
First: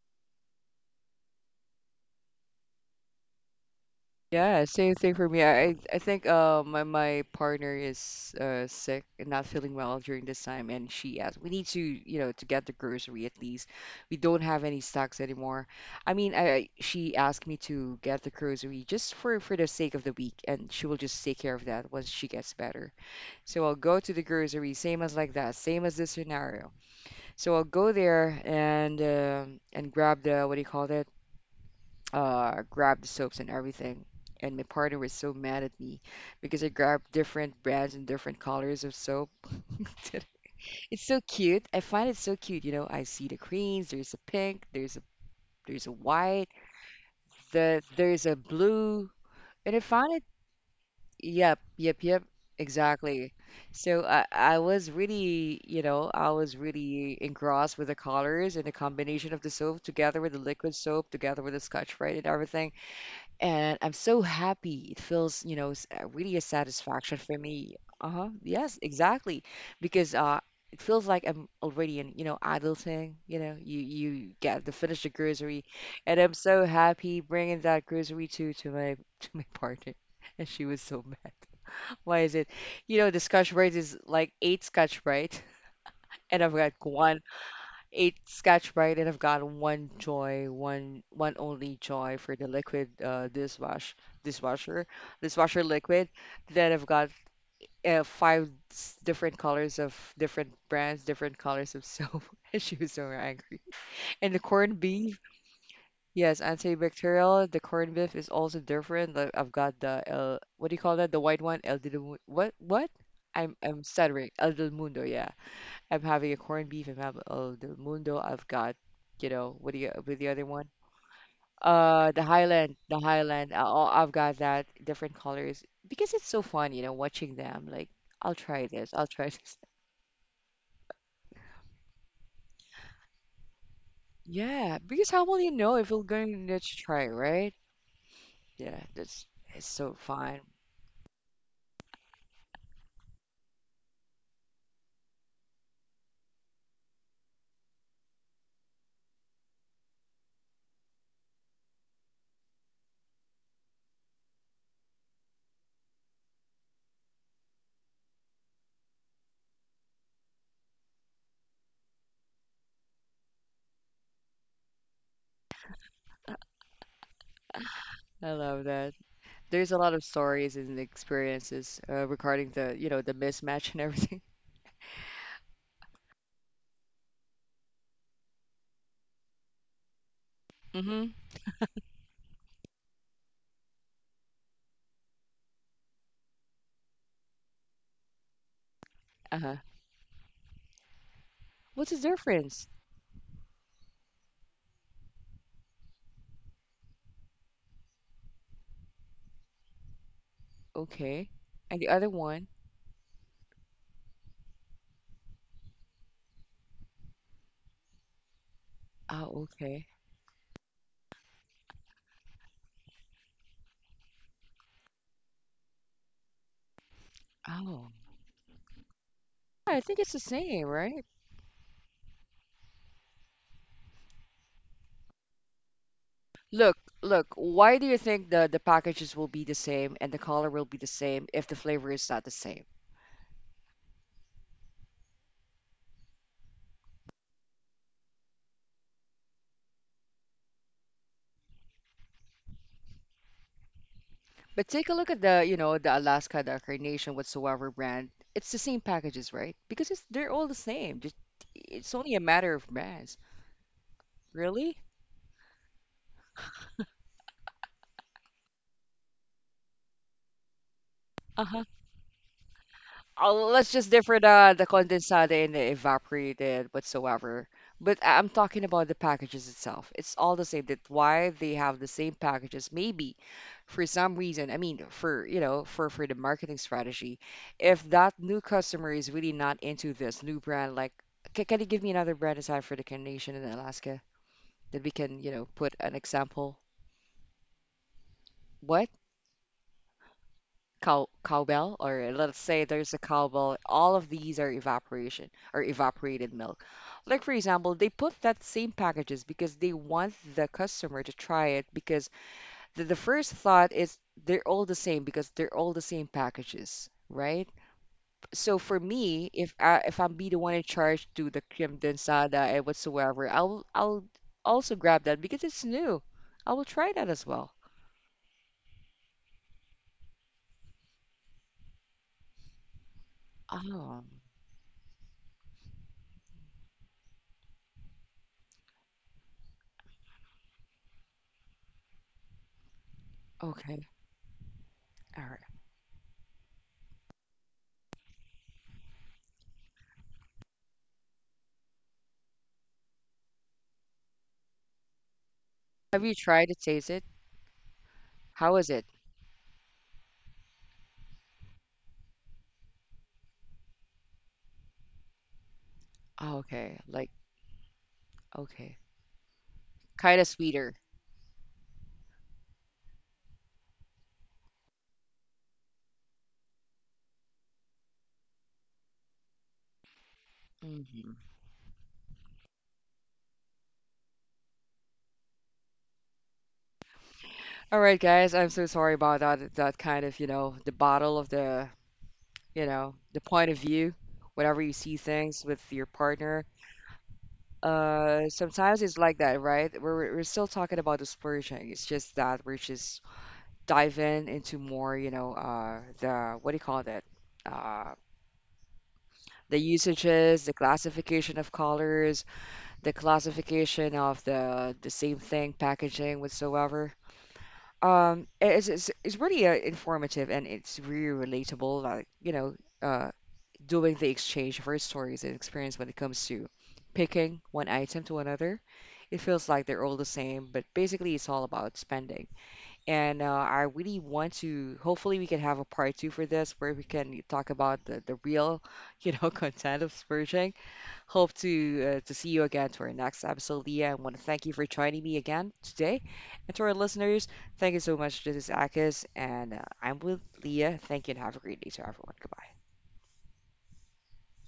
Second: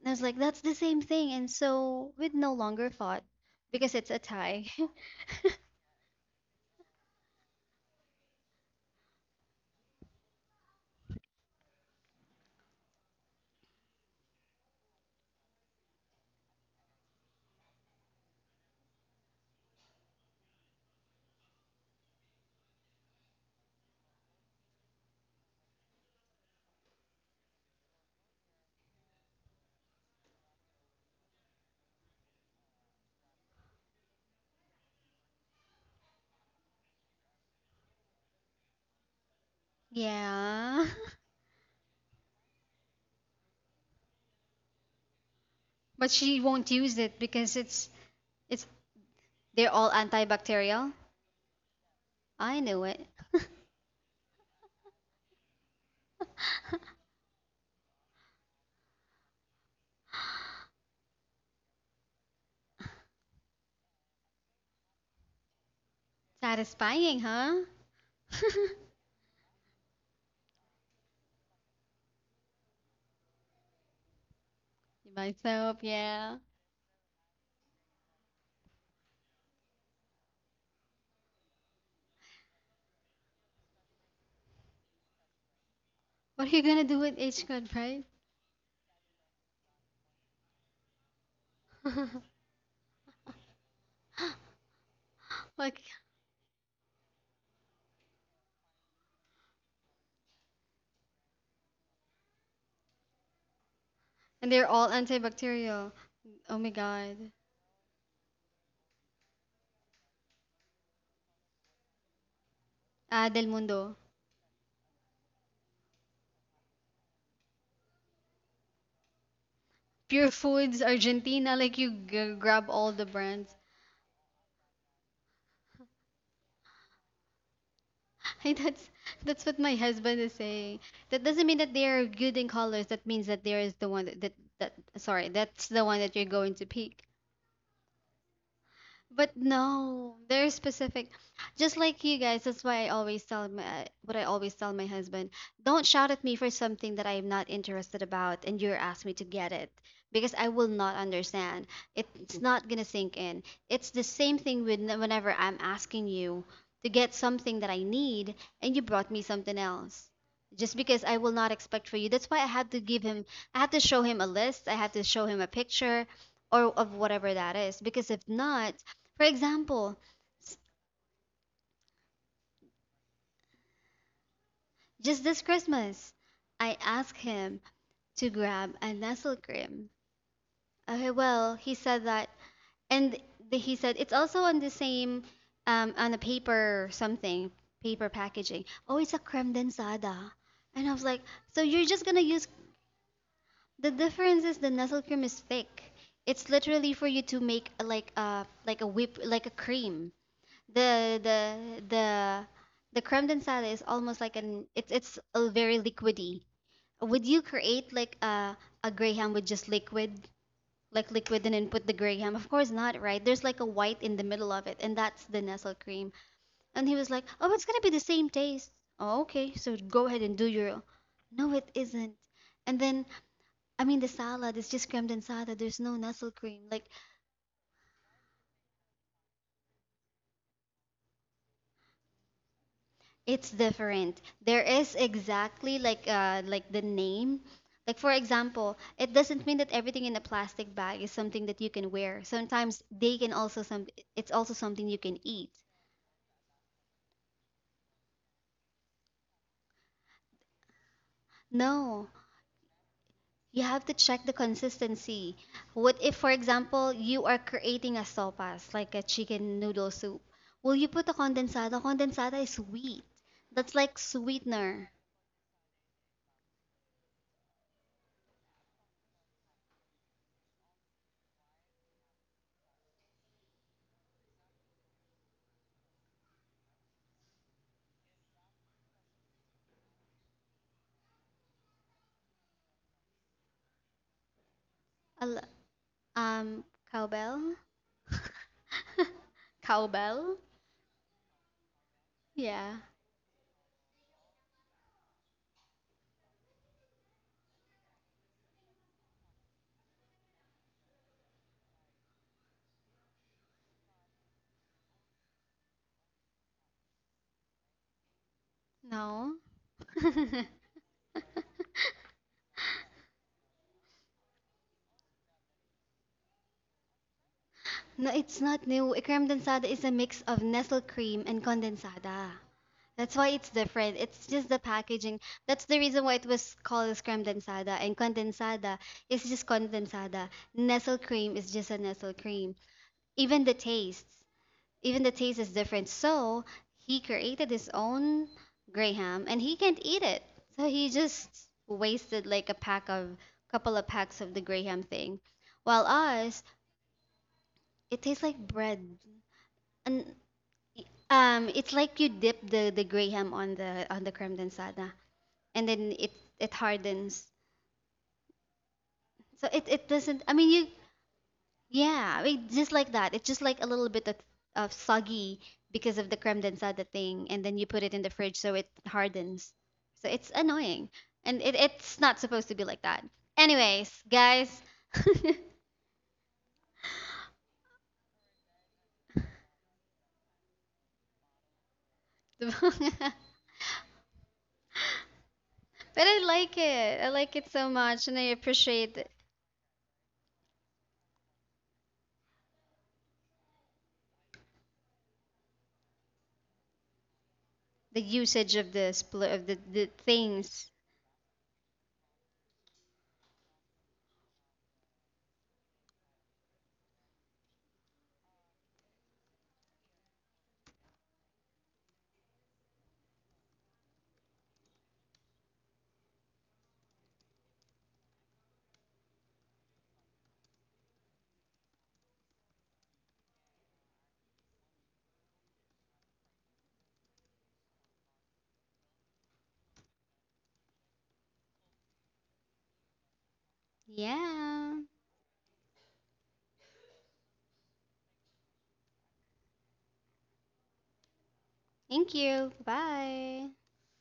And I was like, "That's the same thing." And so we'd no longer fought because it's a Yeah, tie. same thing for me. I think my partner is sick and not feeling well during this time, and she asked, we need to, to get the grocery at least. We don't have any stocks anymore. I mean, she asked me to get the grocery just for the sake of the week, and she will just take care of that once she gets better. So I'll go to the grocery, same as like that, same as this scenario. So I'll go there and and grab the what do you call that? Grabbed the soaps and everything. And my partner was so mad at me because I grabbed different brands and different colors of soap. Yeah. It's so cute. I find it so cute. You know, I see the greens, there's a pink, there's a But she white, won't use it because the it's there's a it's blue, they're and I all find it. antibacterial. Yep, yep, yep. I knew it. Exactly. So I was really, you know, I was really engrossed with the colors and the combination of the soap together with the liquid soap, together with the Scotch Brite and everything. And I'm so happy. It feels, you know, really a satisfaction Satisfying, for huh? me. Uh-huh. Yes, exactly. Because it feels like I'm already in, you know, adulting, you know, you get to finish the By grocery soap, and I'm yeah. so happy bringing that grocery to my to my partner. And she was so mad. Why is it? You know, the scotch brite is like eight scotch brite and I've What are you got gonna do one with H cod, right? eight Scotch Brite, and I've got one Joy, one only Joy for the liquid dishwasher dishwasher Like, liquid. Then I've got different colors of different brands, different colors of soap. And she was so angry. And the and they're corned all beef, antibacterial. yes, Oh my god. antibacterial. The corned beef is also different. Like I've got the El, what do you call that? The white one, El Del Mu- What what? Ah, Del I'm Mundo. stuttering. El del Mundo, yeah. I'm having a corned beef. I'm having the mundo. I've got, you know, what do you with the Pure other one? Foods, Argentina, like you g- grab all The the Highland. brands. Oh, I've got that different colors because it's so fun, you know, watching them. Like, I'll Hey, try this. that's I'll try that's this. what my husband is saying. That doesn't mean that they are good in colors. That means that there is the one Yeah, that, because how will sorry, you know that's if you're the one that going you're to going to try, pick. right? Yeah, that's it's But so fun. no, they're specific. Just like you guys, that's why I always tell my, what I always tell my husband, don't shout at me for something that I am not interested about and you're asking me to get it because I will not understand. It's not going to sink in. It's the same thing with whenever I'm asking you to get something that I need and you brought me something else. Just because I will not expect for you. That's why I had to give him, I had to show him a list, I had to show him a picture or of whatever that is because I if love not, that. for There's a lot of example, stories s- and experiences regarding the, you know, the mismatch and everything. just this Christmas, I asked him to grab a Nestle cream. Mm-hmm. Okay, well, he said that, and he said it's also on the same, on a paper something, paper packaging. Oh, it's a Uh-huh. creme densada. And I was like, so What's you're the just gonna use. difference? The difference is the Nestle cream is thick. It's literally for you to make like a whip, like a cream. The Okay. And the the other one? the the creme densada is almost like an it's a very liquidy. Would you create like a graham Oh, with just okay. liquid, like liquid, and then put the graham? Of course not, right? There's like a white in the middle of it, and that's the Nestle cream. And he was like, "Oh, it's gonna Oh. be the same taste." Oh, okay, I so think it's go the ahead and do same, your. right? No, it isn't. And then, I mean, the salad is just creme densada. There's no Nestle cream. Look, Like, look, why do you think the packages will be the same and the color will be the same if the flavor is not the same? it's different. There is exactly like the name. Like, for example, it doesn't mean that everything in a plastic bag is something that you can wear. Sometimes they can also some, it's also But take a something you look at can the, you eat. know, the Alaska, the Carnation, whatsoever brand. It's the same packages, right? Because it's they're all the same. Just, it's only No, a matter of brands. you have to check the Really? consistency. What if, for example, you are creating a sopas, like a chicken noodle soup? Will you put a Uh huh. condensada? Condensada is sweet. Let's That's just like differ the sweetener. condensate and the evaporated whatsoever. I'm talking about the packages itself. It's all the same. That why they have the same packages. Maybe for some reason. I mean, for you know, for the marketing strategy, if that new customer is really not into this new brand, like, can you give me another brand aside for the Carnation in Alaska that we can you Al- know put an example? Um, cowbell? What? Cowbell? Cowbell or let's say Yeah. there's a cowbell, all of these are evaporation or evaporated milk, like for example they put that same packages because they want the customer to try it because the first thought is they're all the same because they're all the same packages right. So for me, No. If I'm be the No, one in charge to the creme densada and whatsoever, I'll also grab that because it's new, I will try that as well. it's not new. Creme densada is a mix of Nestle cream and condensada. That's why it's Oh, different. It's just the packaging. That's the reason why it was called as creme densada. And condensada is just condensada. Nestle cream is just a Nestle cream. Even the okay. tastes, even the All right. taste is different. So he created his own graham, and he can't eat it. So he just wasted like a pack of couple of packs of the graham thing. While Have you tried us, to taste it? it tastes like How is it? bread. And it's like you dip the graham on the creme densada and then it Oh, it okay. Like, hardens. okay. So it Kind of doesn't, I mean, sweeter. you, yeah, I mean, just like that. It's just like a little bit of soggy because of the creme densada thing, and then you put it in the fridge so it hardens. So it's annoying. Hmm. And it's not supposed to be like that. Anyways, guys, but All right, guys. I'm so sorry about that. That kind of, you know, the bottle of the, you know, the point of view, whenever you see things with your I partner. like it. I like it so much, and I Sometimes it's appreciate like that, right? We're still talking about the splurging. It's just that we're just diving into more, you know, the what do you call that? Uh, the usage of the split of the the usages, the things. classification of colors, the classification of the same thing, packaging, whatsoever. It's really informative and it's really relatable. Like you know, uh, doing the exchange of our stories and experience when it comes to picking one item to another. It feels like they're all the same, but basically it's all about spending. And I really want to. Hopefully, we can have a part two for this where we can talk about the real, you know, content of splurging. Hope to see you again to our next episode, Leah. I want to thank you for Yeah. joining me again today. And to our listeners, thank you so much. This is Akis, and I'm with Leah. Thank you, and have a great day to everyone. Thank Goodbye. you. Bye.